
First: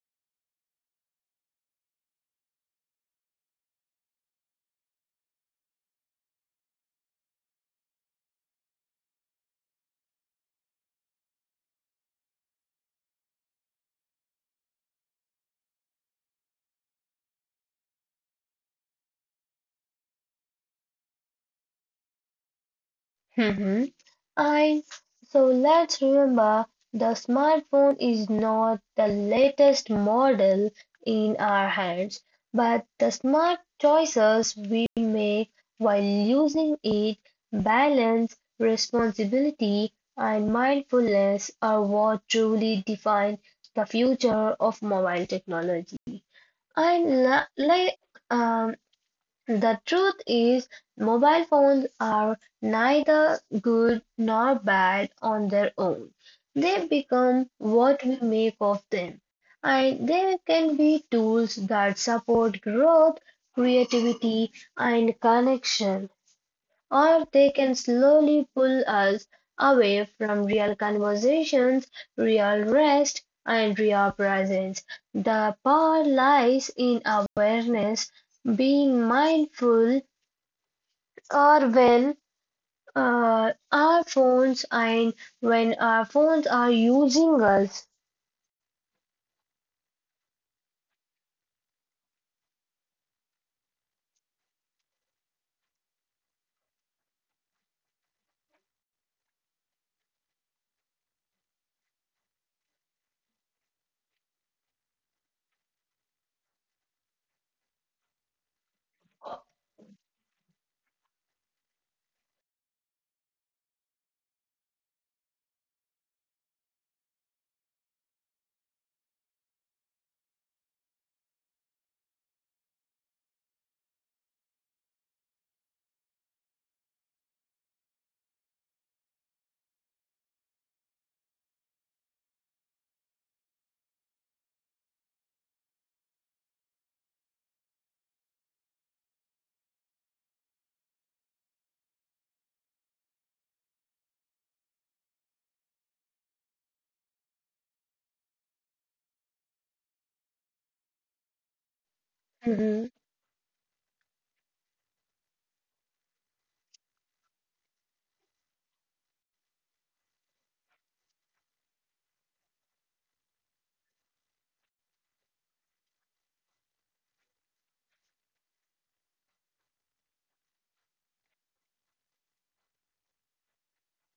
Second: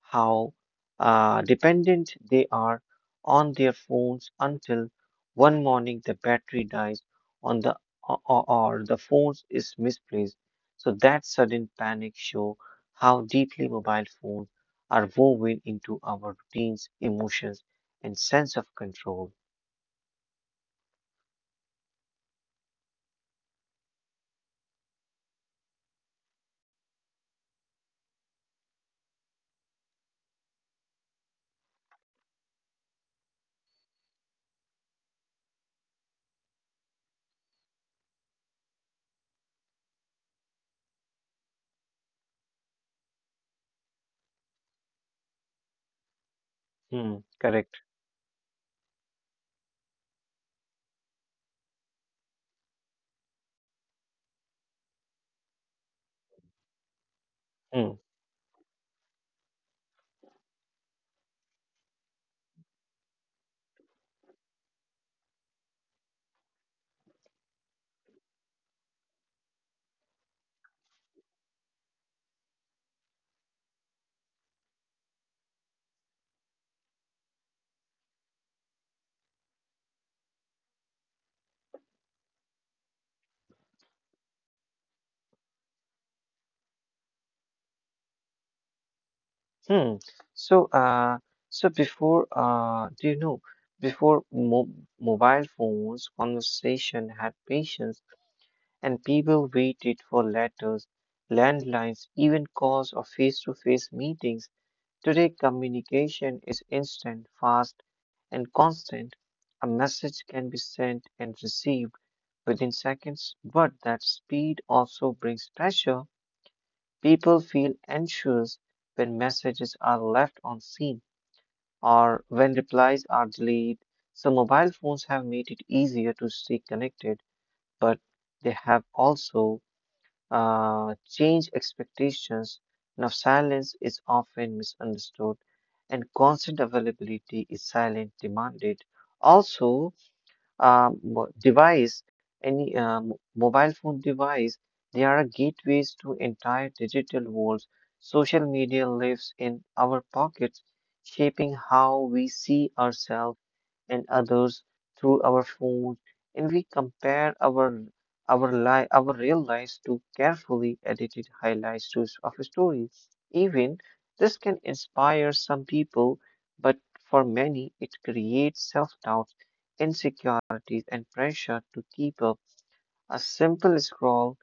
Speaker 2: how uh, dependent they are on their phones until one morning the battery dies on the or, or or the phone is misplaced. So that sudden panic show how deeply mobile phones are woven into our routines, emotions, and sense of control.
Speaker 1: mhm. And so let's remember the smartphone is not the latest model in our hands, but the smart choices we make while using it, balance, responsibility, and mindfulness are what truly define the future of mobile technology.
Speaker 2: Hmm,
Speaker 1: And la-
Speaker 2: correct.
Speaker 1: like, um, the truth is, mobile phones are neither good nor bad on their own. They become
Speaker 2: Hmm.
Speaker 1: what we make of them, and they can be tools that support growth, creativity, and connection or they can slowly pull us away from real conversations, real rest, and real presence. The power lies in awareness, being mindful or when uh, our phones and when our phones are using us.
Speaker 2: Hmm. So, uh, so before, uh, do you know, before mo mobile phones, conversation had patience, and people waited for letters, landlines, even calls or face-to-face meetings. Today, communication is instant, fast, and constant. A message can be sent and received within seconds, but that speed also brings pressure. People feel anxious when messages are left unseen or when replies are delayed. So, mobile phones have made it easier to stay connected, but they have also uh, changed expectations. Now, silence is often misunderstood, and constant availability is silent demanded. Also, um, mo- device, any um, mobile phone device, they are gateways to entire digital worlds. Social media lives in our pockets, shaping how we see
Speaker 1: Mhm,
Speaker 2: ourselves and others through our phones, and we compare our our life, our real lives to carefully edited highlights to, s- of a story. Even this can inspire some people, but for many, it creates self doubt insecurity parties and pressure to keep up, a simple scroll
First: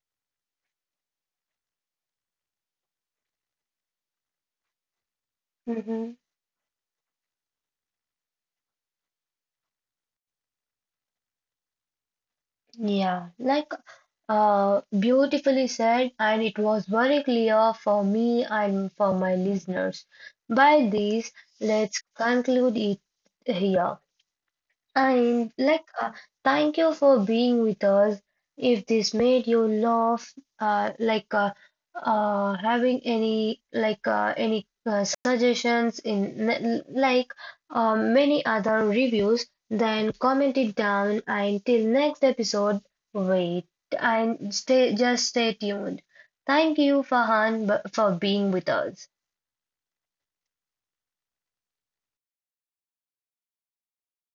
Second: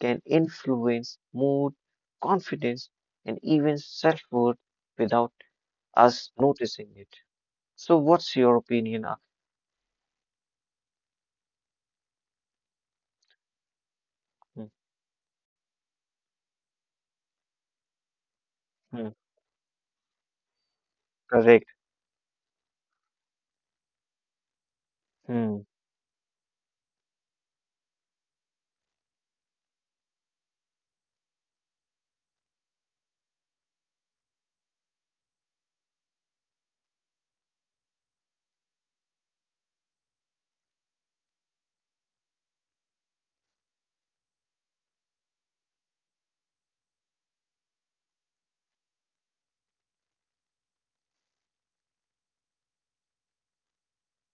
Speaker 2: can influence mood, confidence, and even self worth without
Speaker 1: mhm.
Speaker 2: us noticing it. So, what's your opinion? Ak-
Speaker 1: Yeah, like
Speaker 2: Hmm,
Speaker 1: Uh, beautifully said, and it was very clear for me and
Speaker 2: hmm,
Speaker 1: for my listeners. By this,
Speaker 2: correct.
Speaker 1: let's conclude it here. And
Speaker 2: Hmm.
Speaker 1: like, uh, thank you for being with us. If this made you laugh, uh, like uh, uh, having any like uh, any uh, suggestions in n- like uh, many other reviews, then comment it down. And till next episode, wait and stay. Just stay tuned. Thank you, Fahan, b- for being with us.